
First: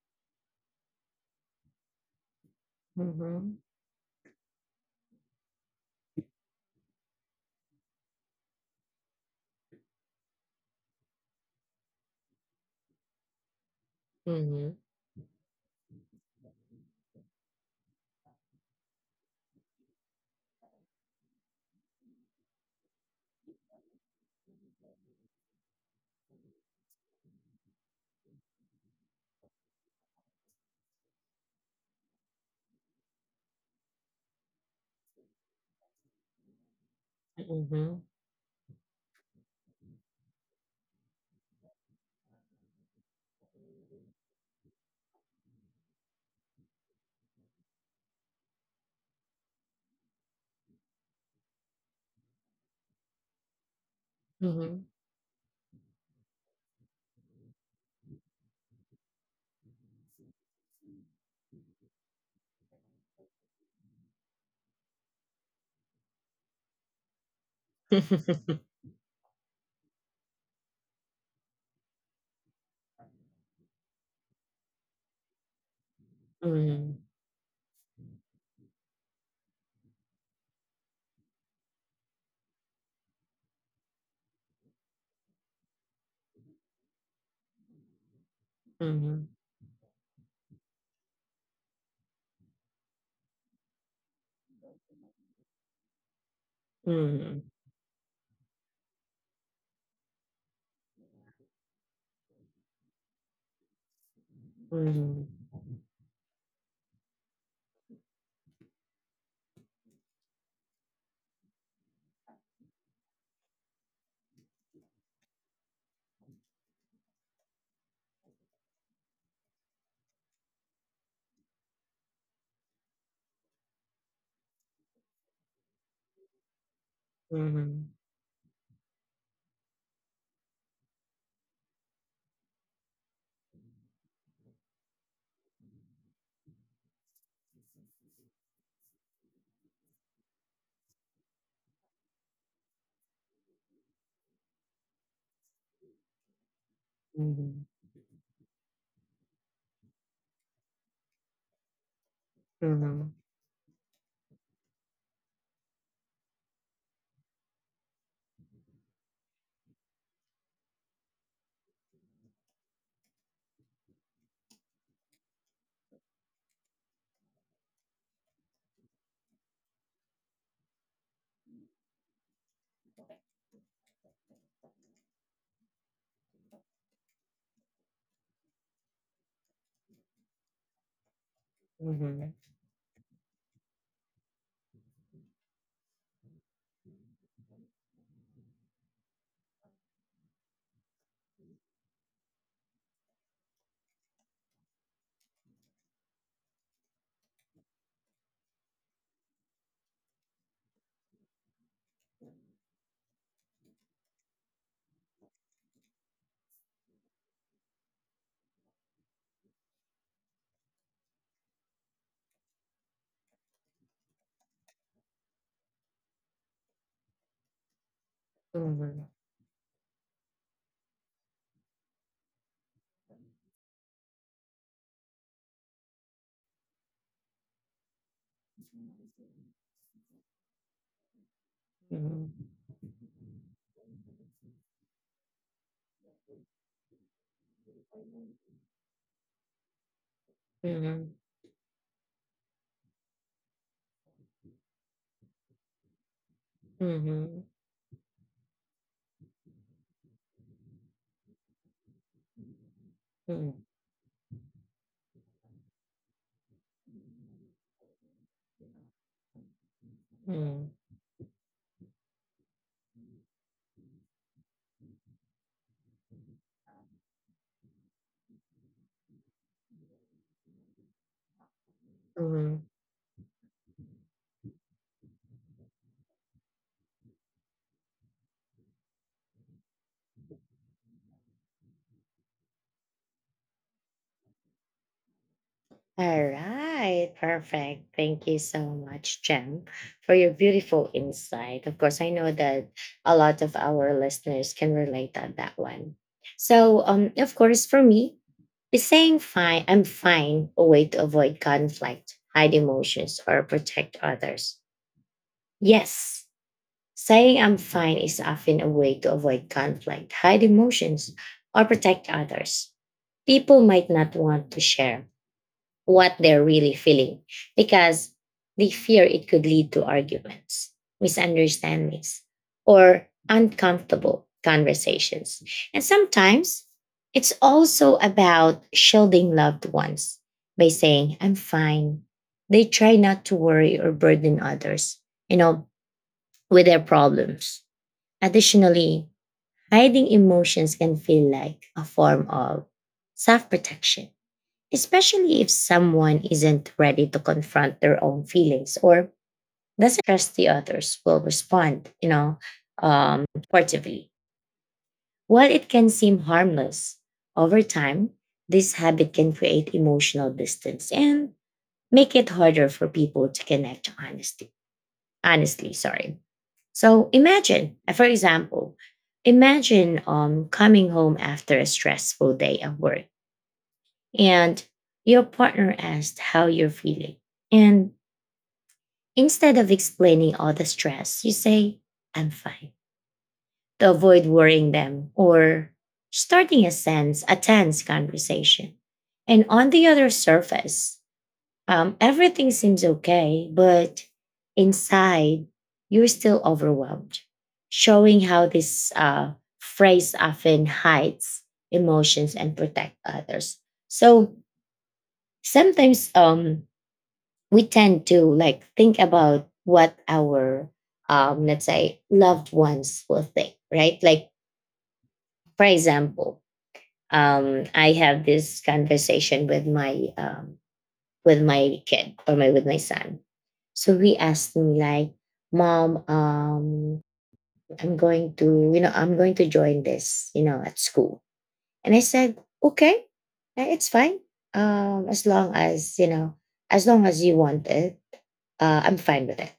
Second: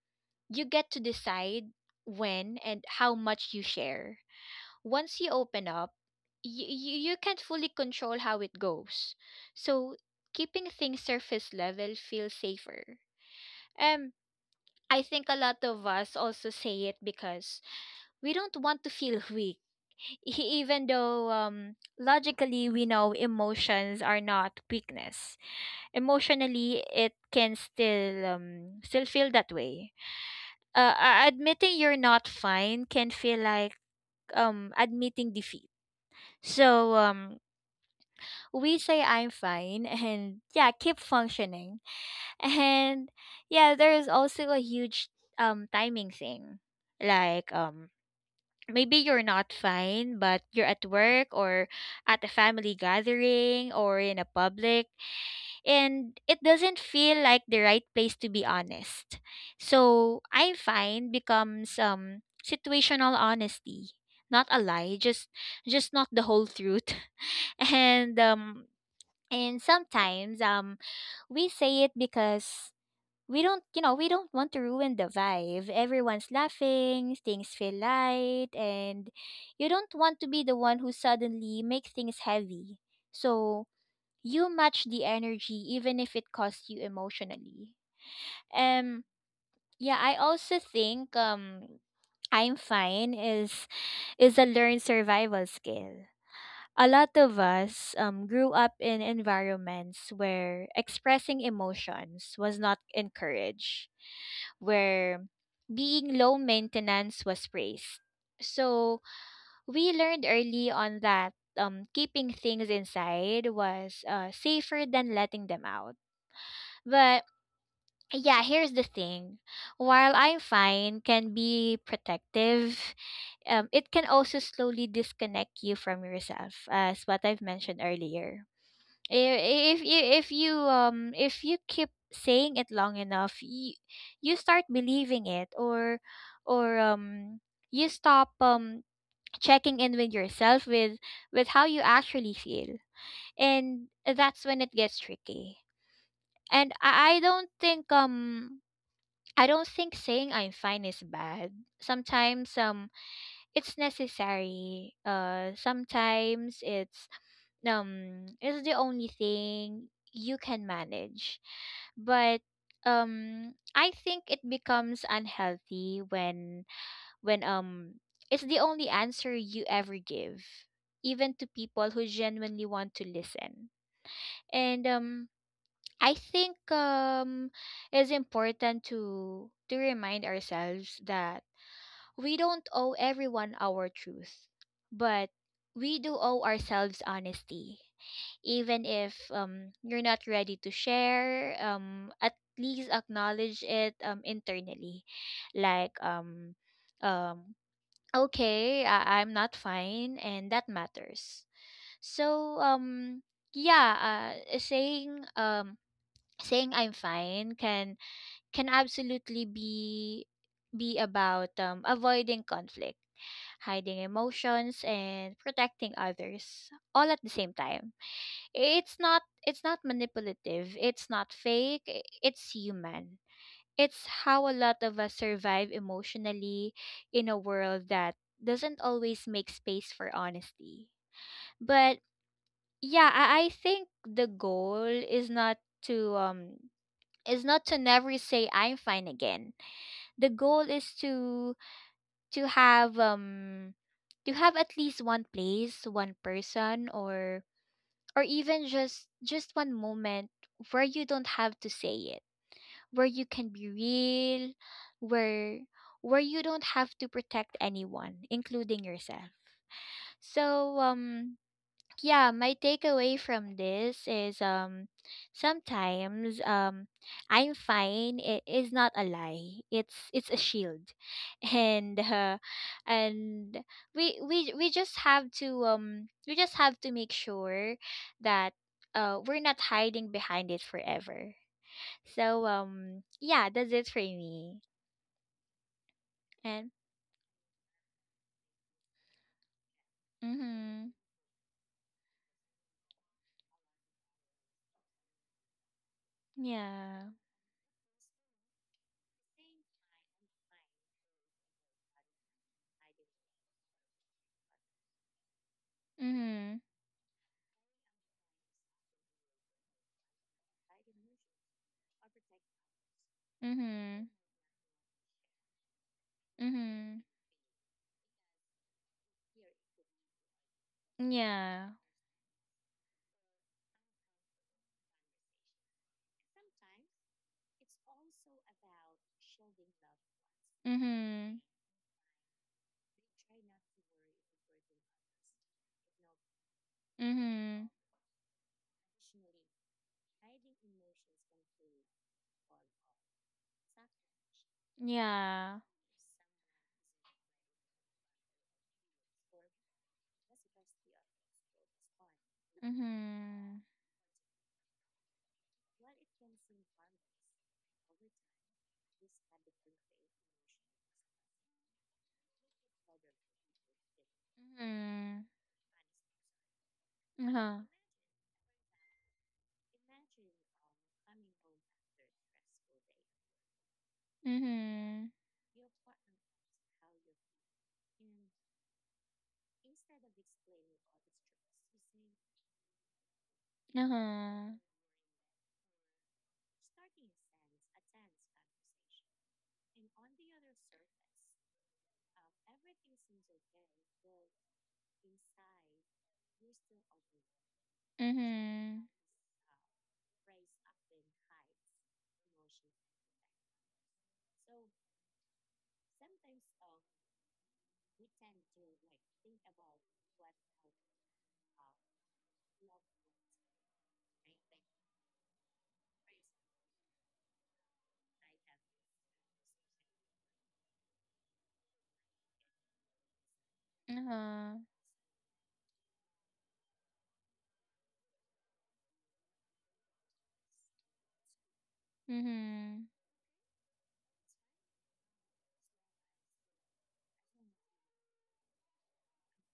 Speaker 2: you get to decide when and how much you share. Once you open up, you can't fully control how it goes. So keeping things surface level feels safer. Um
Speaker 1: mhm,
Speaker 2: I think a lot of us also say it because we don't want to feel weak. Even though, logically we know emotions are not weakness, emotionally it can still feel that way. Admitting you're not fine can feel like, admitting defeat. So um, we say I'm fine, and yeah, keep functioning. And yeah, there is also a huge timing thing. Like um Maybe you're not fine, but you're at work, or at a family gathering, or in a
Speaker 1: mhm,
Speaker 2: public, and it doesn't feel like the right place to be honest. So I'm fine becomes situational honesty. Not a lie, just not the whole truth. And um and sometimes we say it because we don't, you know, we don't want to ruin the vibe. Everyone's
Speaker 1: mhm,
Speaker 2: laughing, things feel light, and you don't want to be the one who suddenly makes things heavy. So you match the energy even if it costs you emotionally. Um
Speaker 1: mhm.
Speaker 2: yeah, I also think I'm fine is a learned survival skill.
Speaker 1: Mhm,
Speaker 2: A
Speaker 1: mhm,
Speaker 2: lot
Speaker 1: mhm,
Speaker 2: of
Speaker 1: mhm,
Speaker 2: us, grew up in environments where expressing emotions was not encouraged,
Speaker 1: mhm, mhm,
Speaker 2: where
Speaker 1: mhm,
Speaker 2: being low maintenance was praised. So we learned early on that, keeping things inside was, safer than letting them out. But yeah, here's the thing. While I'm fine can be protective, it can also slowly disconnect you from yourself, as what I've mentioned earlier. If you keep saying it long enough, you start believing it, or or um you stop checking in with yourself, with how you actually feel, and that's when it gets tricky. And I don't think I don't think saying I'm fine is bad. Sometimes it's necessary. Sometimes it's the only thing you can manage. But I think it becomes unhealthy when when um it's the only answer you ever give, even to people who genuinely want to listen. And I think it's important to remind ourselves that we don't owe everyone our truth, but we do owe ourselves honesty. Even if you're not ready to share, at least acknowledge it internally. Like um um okay, I'm not fine, and that matters. So um yeah, uh, saying um saying I'm fine can can absolutely be about, avoiding conflict, hiding emotions, and protecting others, all at the same time. It's not manipulative. It's not fake. It's human. It's how a lot of us survive emotionally in a world that doesn't always make space for honesty. But
Speaker 1: mhm,
Speaker 2: yeah, I think the goal is to um not to never say I'm fine again. The goal is
Speaker 1: mhm,
Speaker 2: to to have um to have at least one place, one
Speaker 1: mhm,
Speaker 2: person,
Speaker 1: mhm,
Speaker 2: or even just one moment where you don't have to say it, where you can
Speaker 1: mhm.
Speaker 2: be real, where where you don't have to protect anyone, including yourself.
Speaker 1: Mm,
Speaker 2: So um yeah, my takeaway from this is, sometimes, I'm fine, it is not a lie. It's a shield, and uh,
Speaker 1: mhm.
Speaker 2: and we just have to, we just have to make sure that we're not hiding behind it forever. So yeah, that's it for me. And
Speaker 1: Alright, perfect. Thank you so much, Jem, for your beautiful
Speaker 2: mhm.
Speaker 1: insight. Of course, I know that a lot of our listeners can relate on that one. So,
Speaker 2: Yeah.
Speaker 1: of course, for me, is saying fine, I'm fine, a way to avoid conflict, hide emotions, or protect others? Yes,
Speaker 2: Mhm.
Speaker 1: saying I'm fine is often a way to avoid conflict, hide emotions, or protect others. People might not
Speaker 2: Mhm.
Speaker 1: want to share what they're really
Speaker 2: Mhm.
Speaker 1: feeling because they fear it could lead to arguments,
Speaker 2: Yeah.
Speaker 1: misunderstandings, or uncomfortable conversations. And sometimes it's also about shielding loved ones by saying, I'm
Speaker 2: Mhm.
Speaker 1: fine. They try not to worry or burden others, you know, with their problems.
Speaker 2: Mhm.
Speaker 1: Additionally, hiding emotions can feel like a form of self protection, especially if
Speaker 2: Yeah.
Speaker 1: someone isn't ready to confront their own feelings or doesn't trust the others will respond, you know,
Speaker 2: Mhm.
Speaker 1: supportively. While it can seem harmless, over time, this habit can create emotional distance and make it harder for people to connect honestly.
Speaker 2: Mhm.
Speaker 1: Honestly, sorry. So
Speaker 2: Uh-huh.
Speaker 1: imagine, for example, imagine coming home after a stressful day at work, and
Speaker 2: Mhm.
Speaker 1: your partner asked how you're feeling. And instead of explaining all the stress, you say, I'm fine, to avoid
Speaker 2: Uh-huh.
Speaker 1: worrying them or starting a tense conversation. And on the other surface, everything seems okay, but inside, you're still overwhelmed, showing how this
Speaker 2: Mhm.
Speaker 1: phrase often hides emotions and protect others. So sometimes, we tend to, like, think about what our, let's say, loved ones will think, right, like, for example, I have this conversation with my, with my kid or my with my son. So he asked
Speaker 2: Uh-huh.
Speaker 1: me, like, mom, I'm going to join this, you know, at school. And I said,
Speaker 2: Mhm.
Speaker 1: okay, it's fine, as long as you know, as long as you want it, I'm fine with it.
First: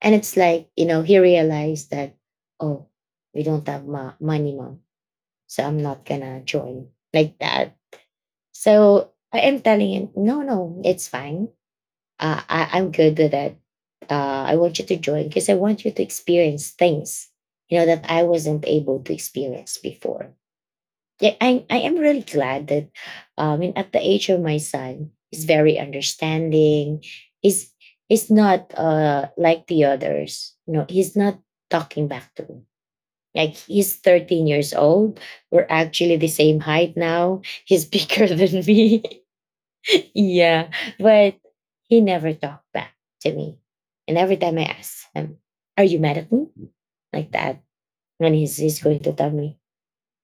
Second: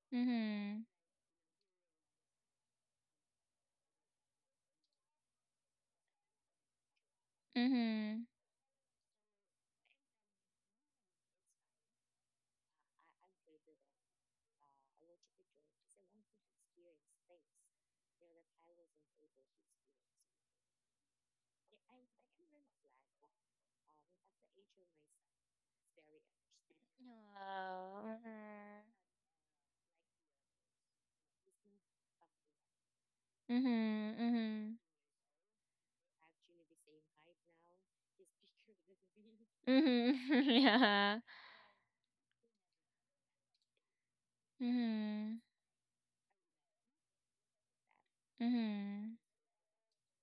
Speaker 1: And it's like,
Speaker 2: Mhm.
Speaker 1: you know, he realized that, oh, we don't have money, mom. So I'm not going to join like that.
Speaker 2: Mhm.
Speaker 1: So I am telling him, no, no, it's fine. I'm good with that. I want you to join because I want you to experience things, you know, that I wasn't able to experience before. Yeah, I am really glad that, and at the age of my son, he's very understanding. He's he's not like the others. You know, he's not talking back to me. Like, he's
Speaker 2: Mhm. Mhm.
Speaker 1: 13 years
Speaker 2: Mhm.
Speaker 1: old. We're actually the same height now. He's bigger than me. Yeah.
Speaker 2: Yeah.
Speaker 1: But he never talked back to me. And every time I ask him,
Speaker 2: Mhm.
Speaker 1: are you mad at me? Like that. And he's going to
Speaker 2: Mhm.
Speaker 1: tell me,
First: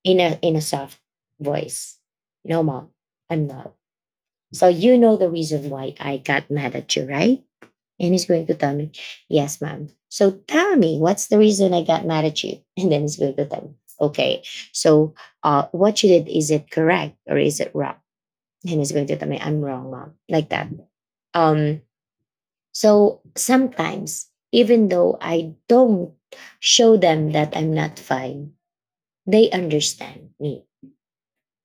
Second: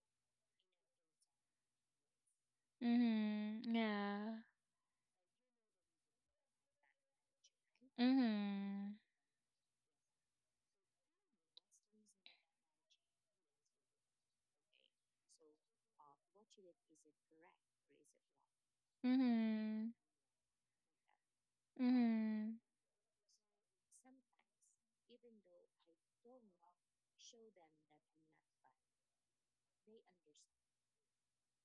Speaker 1: in a soft voice, no, mom, I'm
Speaker 2: Mhm.
Speaker 1: not.
Speaker 2: Yeah.
Speaker 1: So you know the reason why I got mad at you, right? And he's going to tell me,
Speaker 2: Mhm.
Speaker 1: yes, mom. So tell me, what's the reason I got mad at you? And then he's going to tell me, okay, so, what you did, is it correct or is it wrong? And he's going to tell me, I'm wrong,
Speaker 2: Mhm.
Speaker 1: mom, like that. Um,
Speaker 2: Mhm.
Speaker 1: so sometimes, even though I don't show them that I'm not fine, they understand me,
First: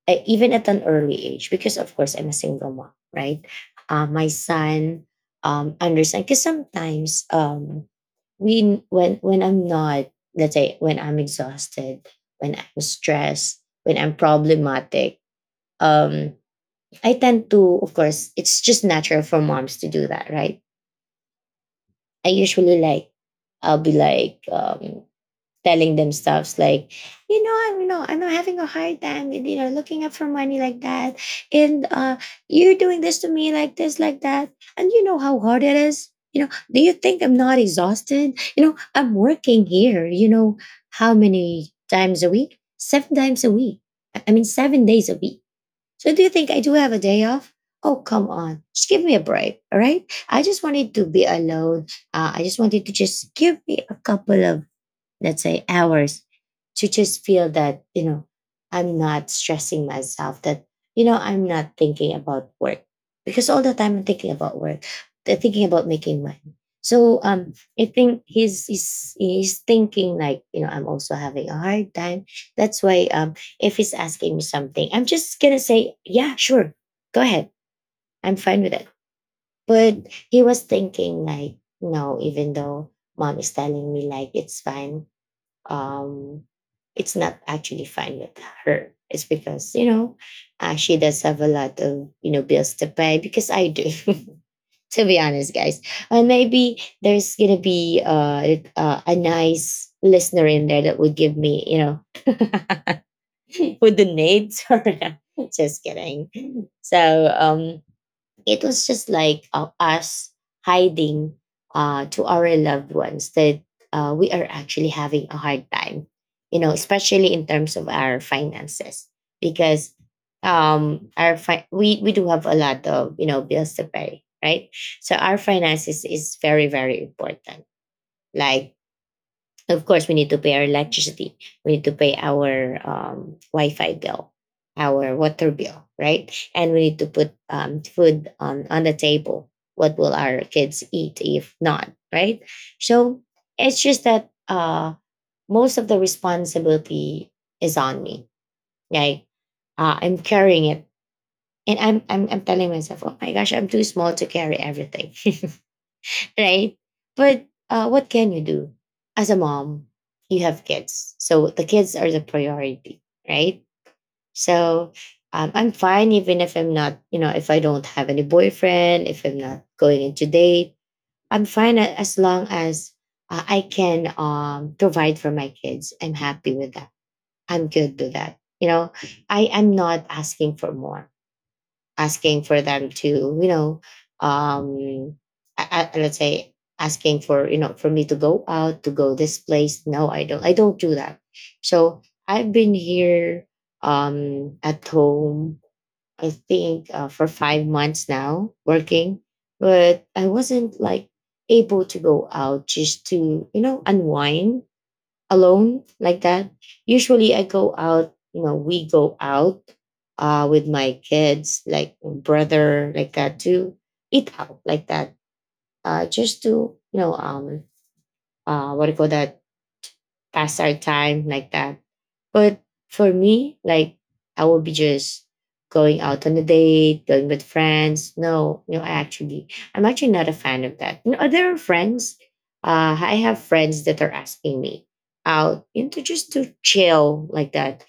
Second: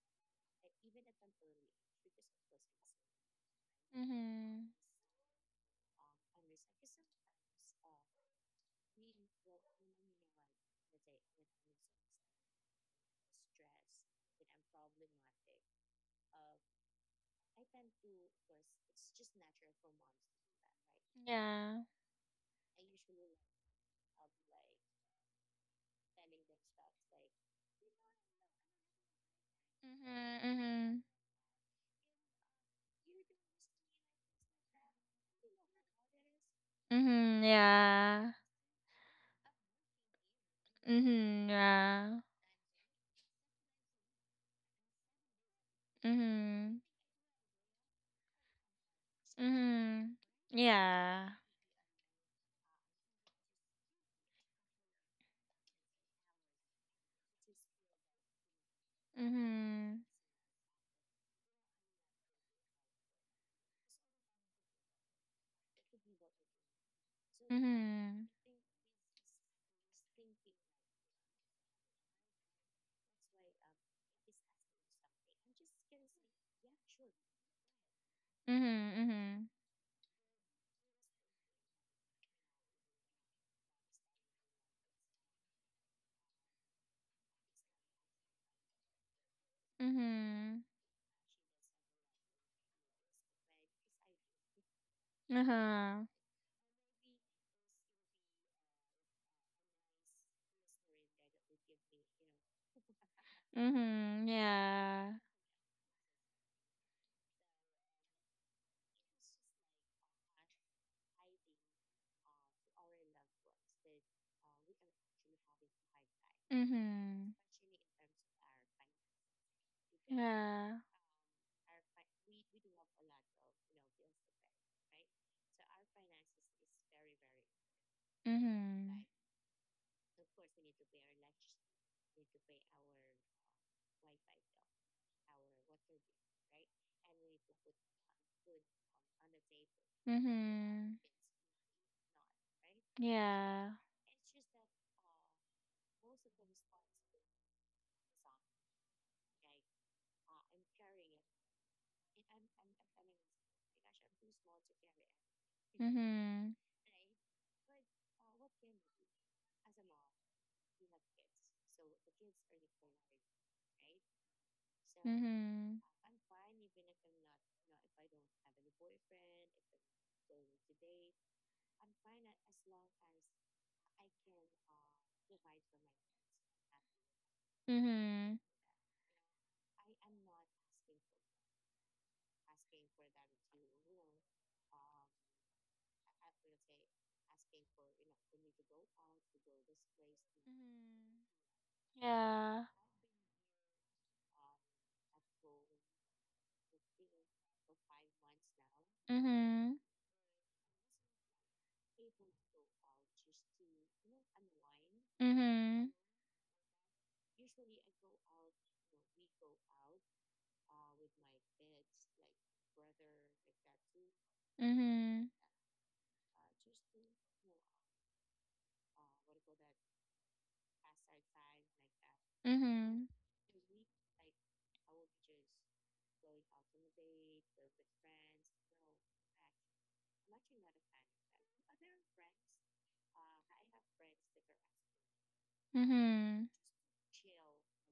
Speaker 1: even at an early age, because of course I'm a single mom, right? My
Speaker 2: Mhm.
Speaker 1: son, understand because sometimes, we when I'm not, let's say when I'm exhausted, when I'm stressed, when I'm problematic, um, I tend to — of course it's just natural for moms to do that, right?
Speaker 2: Yeah.
Speaker 1: I usually like, I'll be like, telling themselves, like, you know, I'm having a hard time, you know, looking up for
Speaker 2: Mhm.
Speaker 1: money, like
Speaker 2: Mhm.
Speaker 1: that. And you're doing this to me, like this, like that. And you know how hard it is. You know do you think I'm
Speaker 2: Mhm.
Speaker 1: not
Speaker 2: Yeah.
Speaker 1: exhausted? You know I'm working here, you know, how
Speaker 2: Mhm,
Speaker 1: many
Speaker 2: yeah.
Speaker 1: times a week? Seven times a week I mean, 7 days a week. So do you think I do
Speaker 2: Mhm.
Speaker 1: have a day off? Oh, come on, just give me a break. All right,
Speaker 2: Mhm.
Speaker 1: I just wanted to be
Speaker 2: Yeah.
Speaker 1: alone. I just wanted to, just give me a couple of, let's say, hours to just feel that, you know, I'm not stressing
Speaker 2: Mhm.
Speaker 1: myself, that, you know, I'm not thinking about work, because all the time I'm thinking about work, thinking about making money. So, I think
Speaker 2: Mhm.
Speaker 1: he's thinking, like, you know, I'm also having a hard time. That's why, if he's asking me something, I'm just gonna say, yeah, sure, go ahead, I'm fine with it.
Speaker 2: Mhm. Mhm.
Speaker 1: But he was thinking, like, no, even though mom is telling me, like, it's fine, um, it's not actually fine with her. It's because, you know,
Speaker 2: Mhm.
Speaker 1: she does have a lot of, you know, bills to pay, because I do. To be honest, guys,
Speaker 2: Uh-huh.
Speaker 1: and maybe there's gonna be a nice listener in there that would give me, you know, would the
Speaker 2: Mhm.
Speaker 1: needs, or
Speaker 2: Yeah.
Speaker 1: just kidding. So, it was just like, us hiding, to our loved ones that, we are actually having a hard time, you know,
Speaker 2: Mhm.
Speaker 1: especially in terms of our finances, because,
Speaker 2: Yeah.
Speaker 1: we do have a lot of, you know, bills to pay, right? So our finances is very very important. Like,
Speaker 2: Mhm.
Speaker 1: of course, we need to pay our electricity. We need to pay our, Wi-Fi bill, our water bill, right? And we need to put, food on the table. What will our kids
Speaker 2: Mhm.
Speaker 1: eat if not, right? So
Speaker 2: Yeah.
Speaker 1: it's just that, most of the responsibility is on me. Like, I'm carrying it, and I'm telling myself, oh my gosh, I'm too small to carry everything.
Speaker 2: Mhm.
Speaker 1: Right? But, what can you do? As a mom, you have kids. So the kids are the priority, right? So I'm
Speaker 2: Mhm.
Speaker 1: fine even if I'm not, you know, if I don't have any boyfriend, if I'm not going into date, I'm fine as long as I can provide for my kids. I'm happy with that. I'm
Speaker 2: Mhm.
Speaker 1: good with
Speaker 2: Mhm.
Speaker 1: that. You know, I am not asking for more asking for them to you know um let's say asking for for me to go out to go this place. No, I don't, I don't do that. So I've
Speaker 2: Yeah.
Speaker 1: been here at home, I think for 5 months now working,
Speaker 2: Mhm.
Speaker 1: but I wasn't like able to go out just to, you know, unwind alone
Speaker 2: Mhm.
Speaker 1: like that. Usually I go out, you know, we go out with my kids, like brother, like that, to eat out like that.
Speaker 2: Mhm.
Speaker 1: Uh, just to, you know, what do you call that? Pass our time like that. But
Speaker 2: Mhm.
Speaker 1: for me, like, I will be just going out on a date, going with friends. No, you know, I'm actually not a fan of that. You know, there are friends. I have friends that are asking me out into just
Speaker 2: Mhm.
Speaker 1: to chill like that.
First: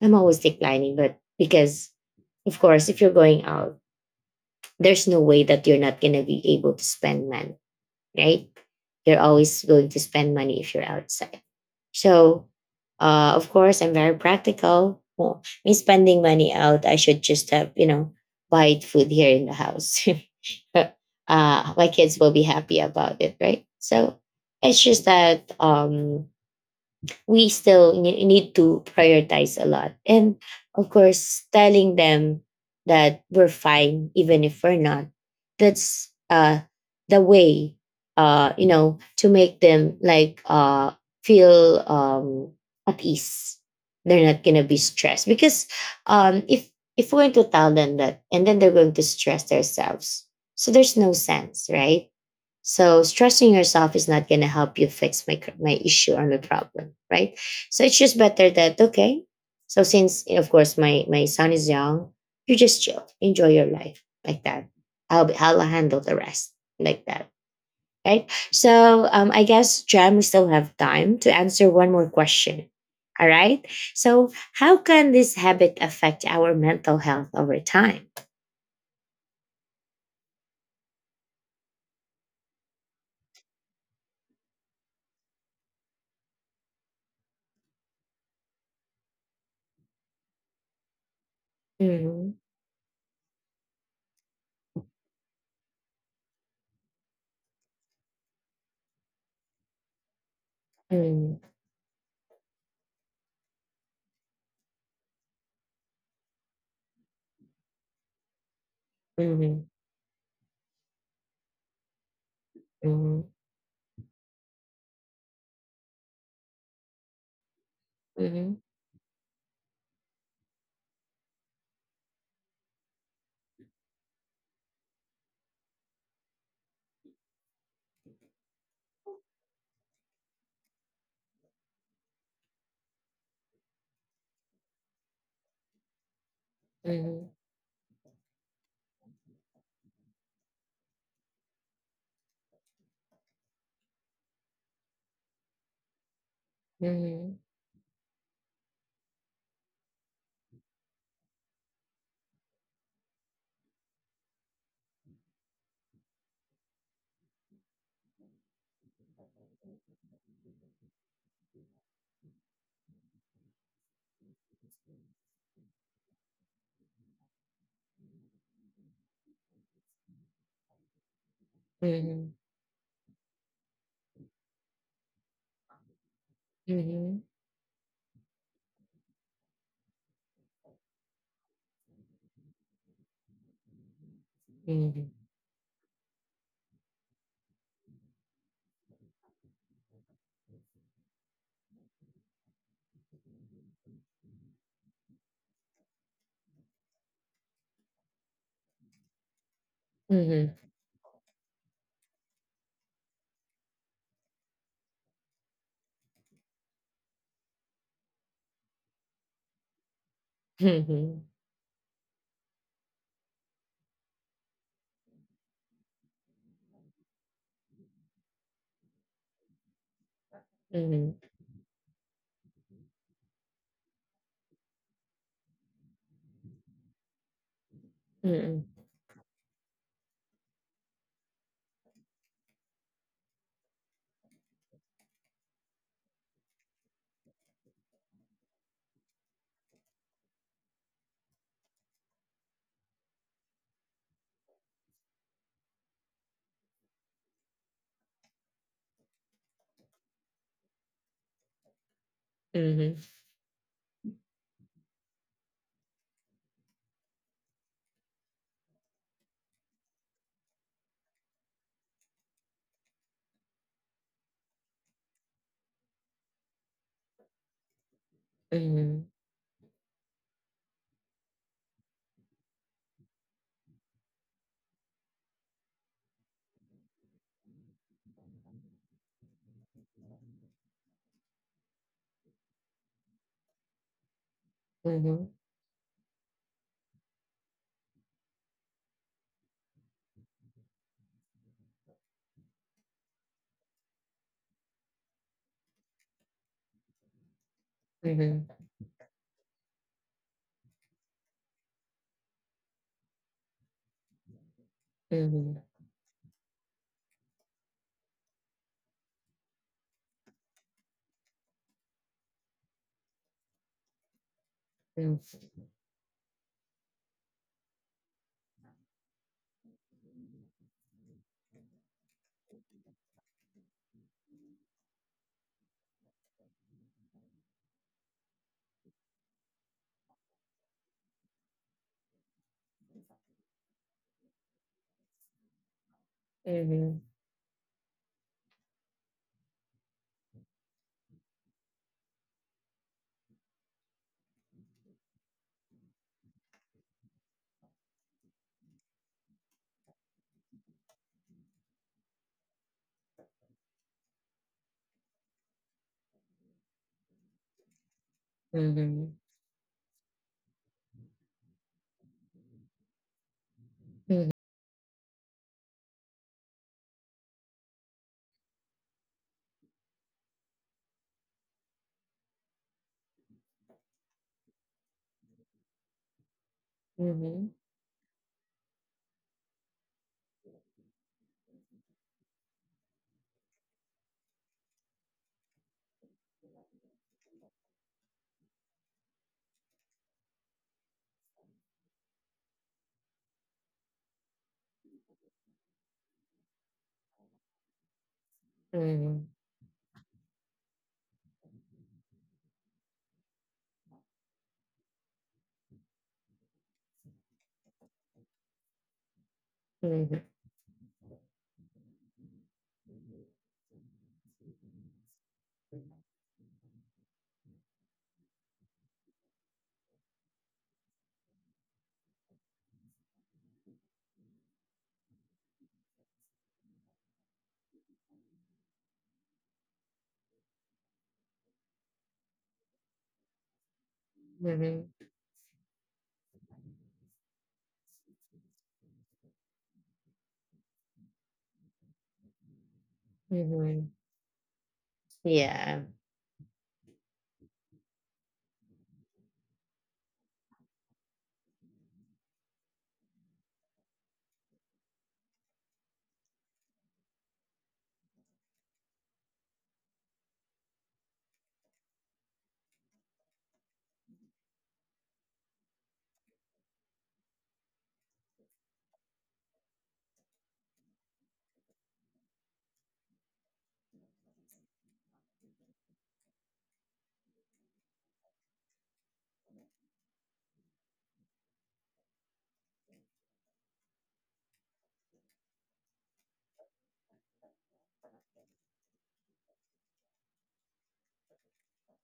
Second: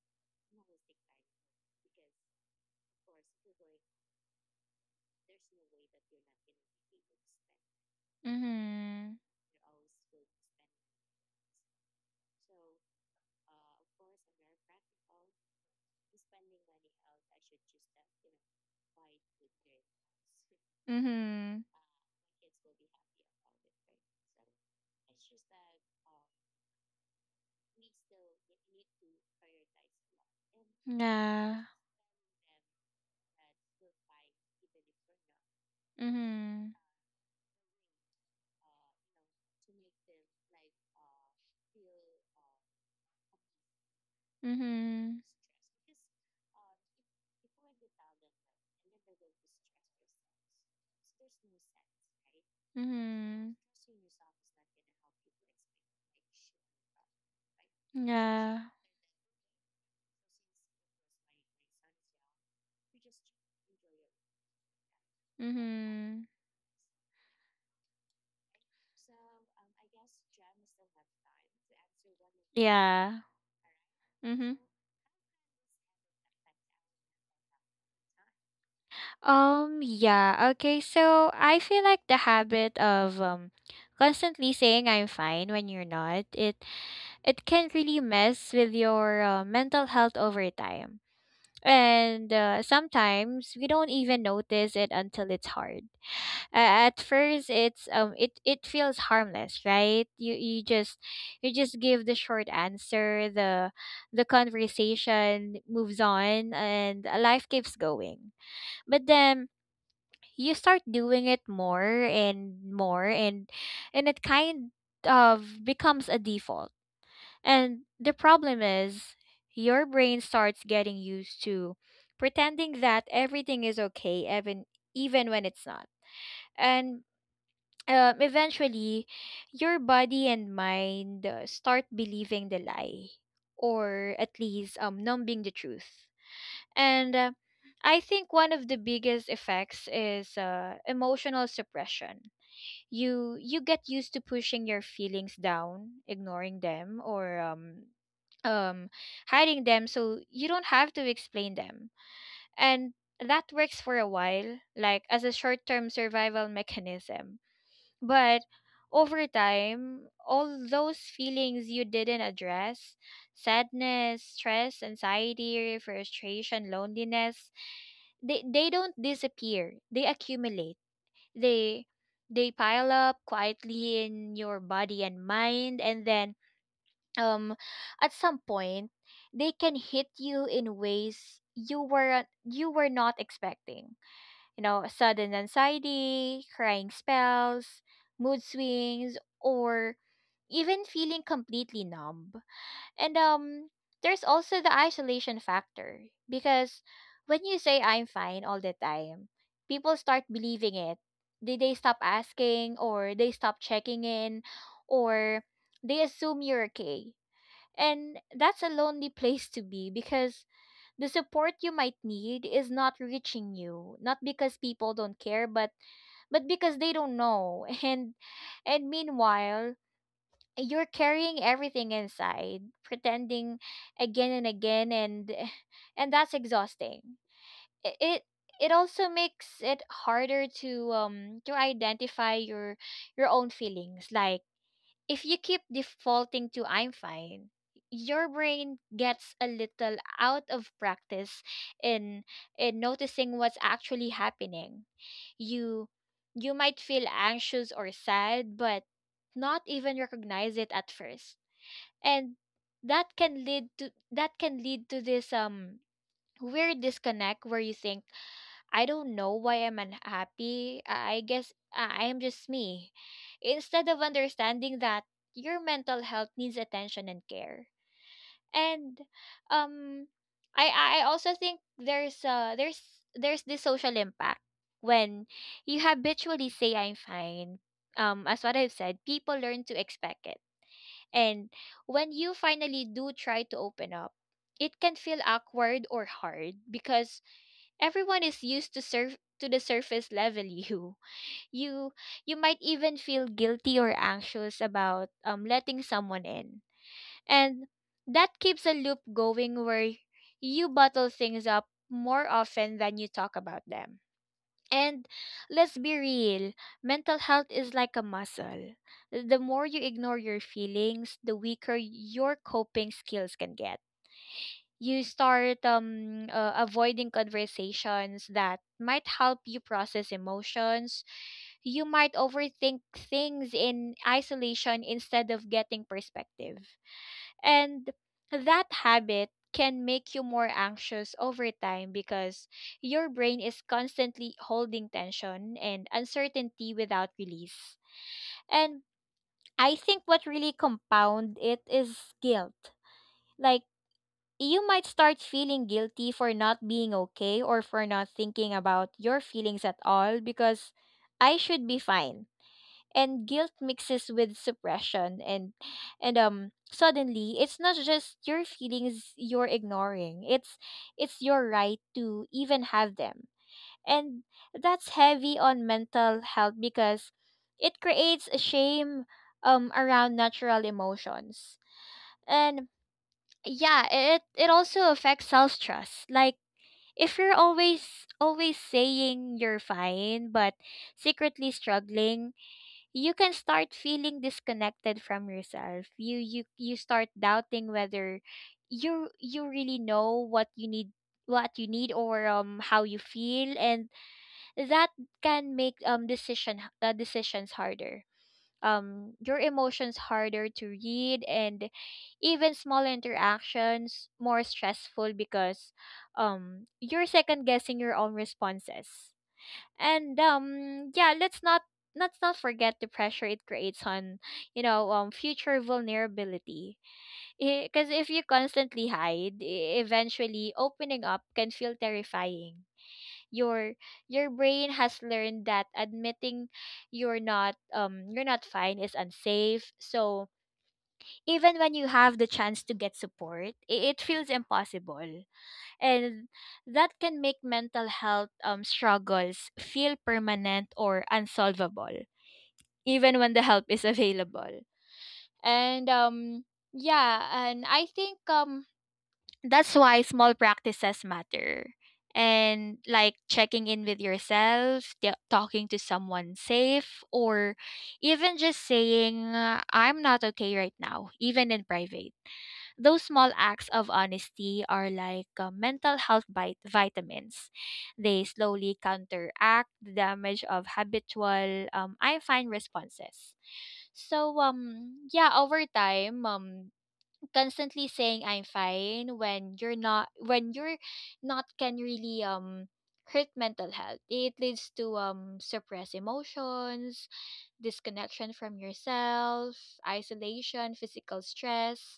Speaker 1: I'm always declining, but because of course if you're going out, there's no way that you're not gonna be able to spend money, right? You're
Speaker 2: Mhm.
Speaker 1: always going to spend money if you're outside. So, of course, I'm very practical. Well, me spending money out, I should just have, you know, buy food here in the house. uh,
Speaker 2: Mhm.
Speaker 1: my kids will be happy about it, right? So it's just that we still need to prioritize a lot. And of course,
Speaker 2: Yeah.
Speaker 1: telling them that we're fine, even if we're not, that's
Speaker 2: Mhm.
Speaker 1: the way, you know, to make them like feel at ease. They're not going to be
Speaker 2: Mhm.
Speaker 1: stressed because um, if if we're going to tell them that and then they're going to stress themselves, so there's no sense, right? So stressing
Speaker 2: Mhm.
Speaker 1: yourself is not going to help you fix my my issue or my problem, right? So it's just better
Speaker 2: Yeah.
Speaker 1: that okay. So since of course my son is young, you just chill, enjoy your life like that. I'll handle the
Speaker 2: Mhm.
Speaker 1: rest like that, right? So I guess Jam, we still have time to answer one more question.
Speaker 2: Yeah.
Speaker 1: All right. So
Speaker 2: Mhm.
Speaker 1: how can this habit affect our mental health over time?
Speaker 2: Yeah, okay. So I feel like the habit of constantly saying I'm fine when you're not, it can really mess with your mental health over time. And
Speaker 1: Mhm.
Speaker 2: sometimes we don't even notice it until it's hard. At first, it feels harmless, right? You you just
Speaker 1: Mhm.
Speaker 2: you just give the short answer. The conversation moves on, and life keeps going. But then
Speaker 1: Mhm.
Speaker 2: you start doing it more and more,
Speaker 1: Mhm.
Speaker 2: and it kind of becomes a default. And the
Speaker 1: Mhm.
Speaker 2: problem is, your brain starts getting used to pretending that everything is okay, even when it's not. And Eventually, your body and mind, start believing the lie, or at least, numbing the truth. And
Speaker 1: Mhm.
Speaker 2: I think one of the biggest effects is, emotional suppression. You get used to pushing your feelings down, ignoring them,
Speaker 1: Mhm.
Speaker 2: or um hiding them so you don't have to explain them. And that works for a while, like as a short-term survival mechanism. But over time, all those feelings you didn't address, sadness, stress, anxiety, frustration, loneliness, they don't disappear. They accumulate they
Speaker 1: Mhm.
Speaker 2: they pile up quietly in your body and mind, and then
Speaker 1: Mhm.
Speaker 2: um at some point they can hit you in ways you were not expecting, you know.
Speaker 1: Mhm.
Speaker 2: Sudden anxiety, crying spells, mood swings, or even feeling completely numb. And There's also the isolation factor, because when you say I'm fine all the time, people start
Speaker 1: Mhm.
Speaker 2: believing it. They stop asking, or they stop checking in, or they assume you're okay. And that's a lonely place to be, because the
Speaker 1: Mhm.
Speaker 2: support you might need is not reaching you, not because people don't care, but because they don't know. And meanwhile, you're
Speaker 1: Mhm.
Speaker 2: carrying everything inside, pretending again and again, and that's exhausting. It
Speaker 1: Mm.
Speaker 2: it also makes it harder to identify your own feelings. Like if you keep defaulting to I'm fine, your brain gets a little out of practice in in noticing what's actually happening. You you might feel anxious or sad, but not even recognize it at first. And
Speaker 1: Mhm.
Speaker 2: that can lead to this weird disconnect where you think, I don't know why I'm unhappy. I guess I am just me. Instead of understanding that your mental health needs attention and care. And
Speaker 1: Mhm.
Speaker 2: um I also think there's there's this social impact when you habitually say I'm fine. As what I've said, people learn to expect it. And when you finally do try to open up, it can feel
Speaker 1: Mhm.
Speaker 2: awkward or hard, because everyone is used to surf to the surface level you. You you might even feel guilty or anxious about letting someone in. And that
Speaker 1: Mhm.
Speaker 2: keeps a loop going where you bottle things up more often than you talk about them. And
Speaker 1: Mhm.
Speaker 2: let's be real, mental health is like a muscle. The more you ignore your feelings, the weaker your coping skills can get. You
Speaker 1: Mhm.
Speaker 2: start avoiding conversations that might help you process emotions. You might overthink things in isolation instead of getting perspective. And that habit can make you more anxious over time, because your brain is constantly holding tension and uncertainty
Speaker 1: Mhm.
Speaker 2: without release. And I think what really compound it is guilt. Like, you might start feeling guilty for not being okay, or for not thinking about your feelings at all, because I should be fine. And guilt mixes with suppression and suddenly it's not just your
Speaker 1: Mhm.
Speaker 2: feelings you're ignoring. It's your right to even have them. And that's heavy on mental health, because it creates a shame around natural emotions. And yeah, it also affects self trust. Like,
Speaker 1: Mhm.
Speaker 2: if you're
Speaker 1: Mhm.
Speaker 2: always saying you're fine but secretly struggling, you can start feeling disconnected from yourself. You start doubting whether you really know what you need, or how you feel. And that can make decisions harder,
Speaker 1: Mhm.
Speaker 2: your emotions harder to read, and even small interactions more stressful, because you're second guessing your own responses. And
Speaker 1: Mhm.
Speaker 2: Yeah, let's not forget the pressure it creates on future vulnerability, because if you constantly hide, eventually opening up can feel terrifying. your your brain has learned that admitting you're not you're not fine is unsafe, so even when you have the chance to get support, it feels
Speaker 1: Mhm.
Speaker 2: impossible. And that can make mental health struggles feel permanent or unsolvable, even when the help is
Speaker 1: Mhm.
Speaker 2: available.
Speaker 1: Yeah.
Speaker 2: And Yeah, and I think that's why small practices matter. And like checking in with yourself, talking to someone safe, or even just saying, I'm not okay right now, even in private. Those small acts of honesty are like mental health vitamins. They slowly counteract the damage of habitual, I find responses. So yeah, over time, constantly saying I'm fine when you're not, can really hurt mental health. It leads to suppressed emotions, disconnection from yourself, isolation, physical stress,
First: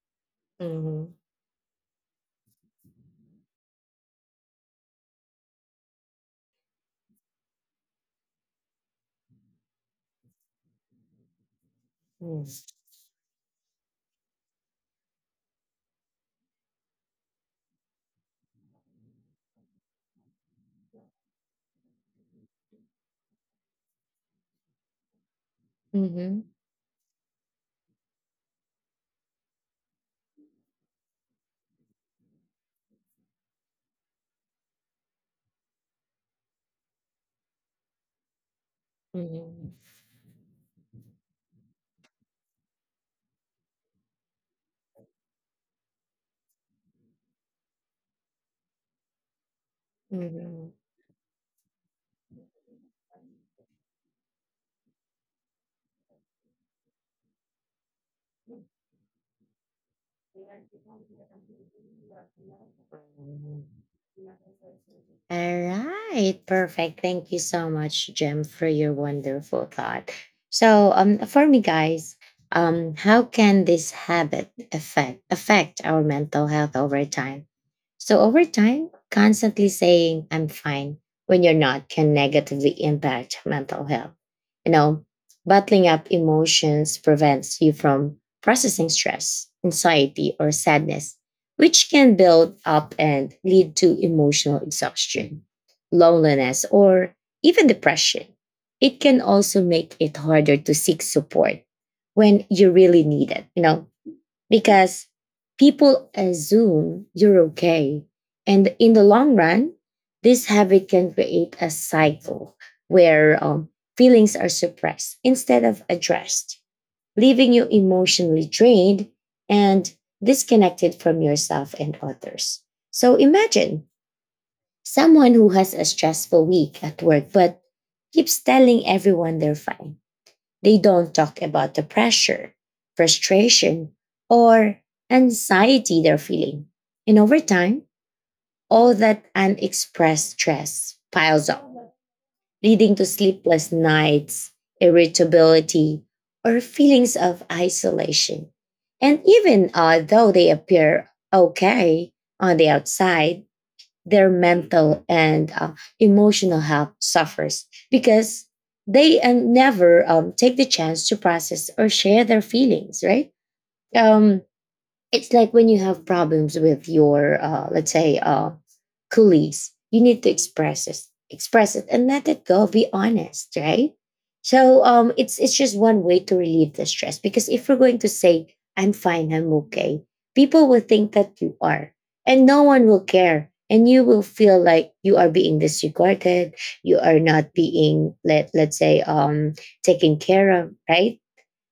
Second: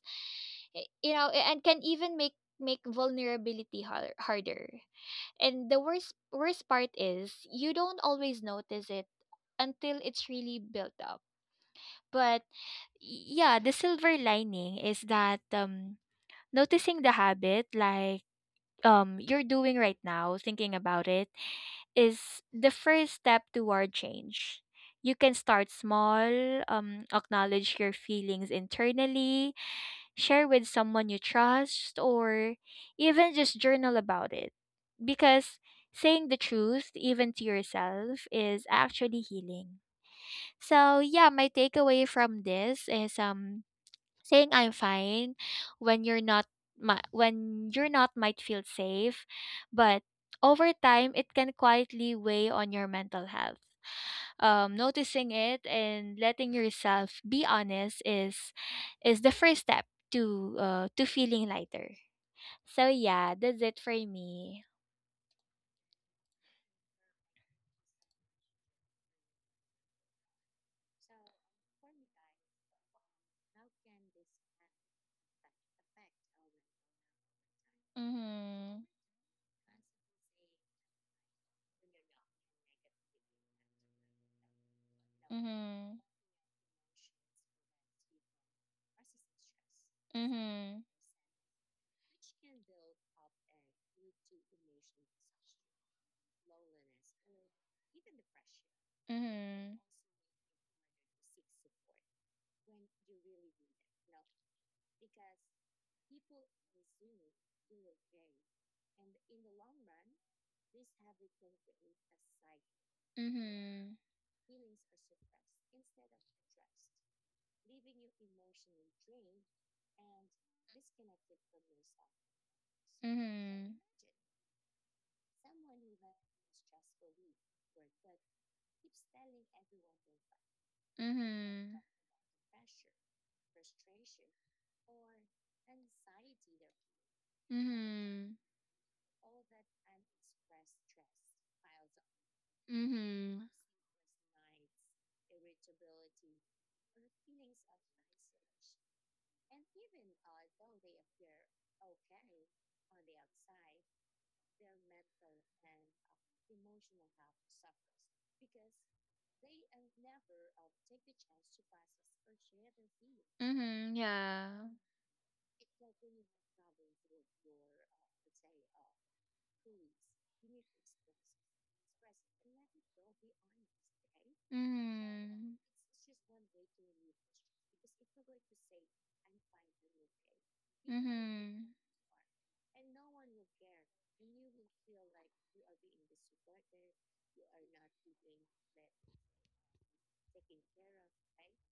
Speaker 2: you
Speaker 1: Mhm.
Speaker 2: know, and can even make vulnerability harder. And the worst part is you don't always notice it until it's really built up. But
Speaker 1: Mhm.
Speaker 2: yeah, the silver lining is that noticing the habit, like you're doing right now, thinking about it, is the first step toward change. You can start
Speaker 1: Mhm.
Speaker 2: small. Acknowledge your feelings internally, share with someone you trust, or even just journal about it. Because saying the truth, even to yourself, is actually
Speaker 1: Mhm.
Speaker 2: healing. So yeah, my takeaway from this is, saying I'm fine when you're not, might feel safe, but over
Speaker 1: Mhm.
Speaker 2: time it can quietly weigh on your mental health. Noticing it and letting yourself be honest is the first step to feeling lighter. So yeah, that's it for me.
Speaker 1: All right, perfect. Thank you so much, Jim, for your wonderful thought. So, for me, guys, how can this habit affect our mental health over time? So over
Speaker 2: Mhm.
Speaker 1: time, constantly saying I'm fine when you're not can negatively impact mental health. You know, bottling
Speaker 2: Mhm.
Speaker 1: up emotions prevents you from processing stress, anxiety, or
Speaker 2: Mhm.
Speaker 1: sadness, which can build up and lead to emotional exhaustion, loneliness, or even depression. It can also
Speaker 2: Mhm.
Speaker 1: make it harder to seek support when you really need it, you know, because people assume you're okay. And in the long run, this habit can create a cycle where
Speaker 2: Mhm.
Speaker 1: feelings are suppressed instead of addressed, leaving you emotionally drained and disconnected from yourself and others. So imagine someone who has a stressful week at work but keeps telling everyone they're fine. They don't talk about
Speaker 2: Mhm.
Speaker 1: the pressure, frustration, or anxiety they're feeling. And over time,
Speaker 2: Mhm.
Speaker 1: all that unexpressed stress piles up, leading to
Speaker 2: Mhm.
Speaker 1: sleepless nights, irritability, or feelings of isolation. And even though they appear okay on the outside, their mental and emotional health suffers because they never take the chance to process or share their feelings, right?
Speaker 2: Mhm.
Speaker 1: Um,
Speaker 2: Yeah.
Speaker 1: it's like when you have problems with your let's say colleagues. You need to express it and let it go, be honest, right? So
Speaker 2: Mhm.
Speaker 1: it's just one way to relieve the stress, because if you're going to say I'm fine, I'm okay, people will think that you
Speaker 2: Mhm.
Speaker 1: are, and no one will care, and you will feel like you are being disregarded, you are not being, let's say taken care of, right?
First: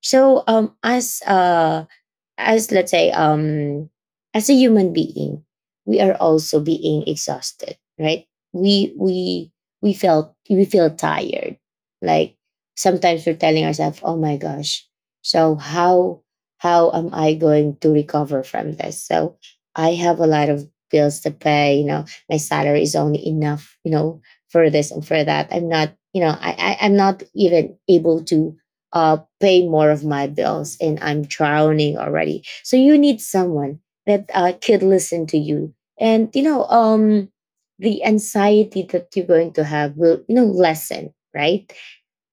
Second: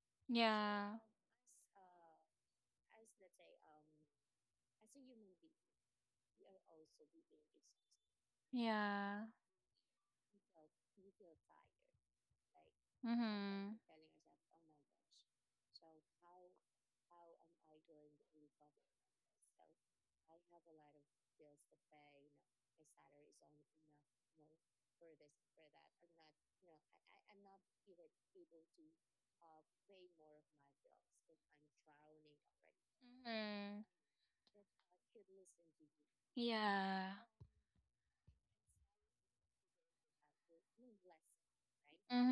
Speaker 1: So
Speaker 2: Yeah.
Speaker 1: as, let's say, as a human being, we are also being exhausted, right? we
Speaker 2: Yeah.
Speaker 1: we we feel tired, like sometimes we're
Speaker 2: Mhm.
Speaker 1: telling ourselves, oh my gosh, so how am I going to recover from this? So I have a lot of bills to pay, you know, my salary is only enough, you know, for this and for that. I'm not, you know, I'm not even able to pay more of my bills, and I'm drowning already. So you need someone
Speaker 2: Mhm.
Speaker 1: that could listen to you. And, you know,
Speaker 2: Yeah.
Speaker 1: the anxiety that you're going to have will, you know, lessen, right?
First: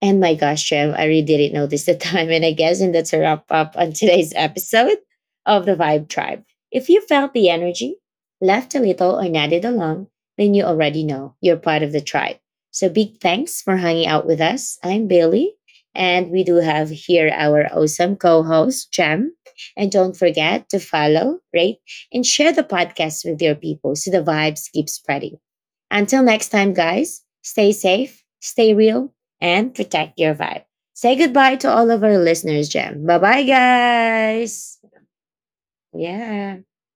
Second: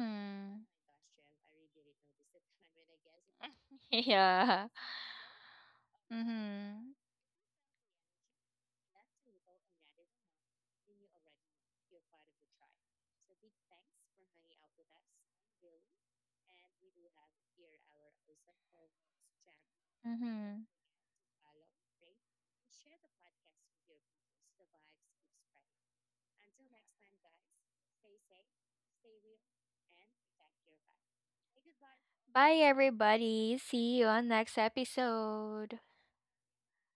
Speaker 1: And my gosh, Trev, I really didn't notice the time. And that's a wrap up on today's
Speaker 2: Yeah.
Speaker 1: episode of the Vibe Tribe. If
Speaker 2: Mhm.
Speaker 1: you felt the energy, left a little, or nodded along, then you already know you're part of the tribe. So big thanks for hanging out with us. I'm Bailey, and we do have here our awesome co host, Jem. And don't
Speaker 2: Mhm.
Speaker 1: forget to follow, rate, and share the podcast with your people so the vibes keep spreading. Until next time, guys, stay safe, stay real, and protect your vibe. Say goodbye to all of our
Speaker 2: Bye
Speaker 1: listeners, Jem. Bye bye,
Speaker 2: everybody. See you on next
Speaker 1: guys.
Speaker 2: episode.
Speaker 1: Yeah.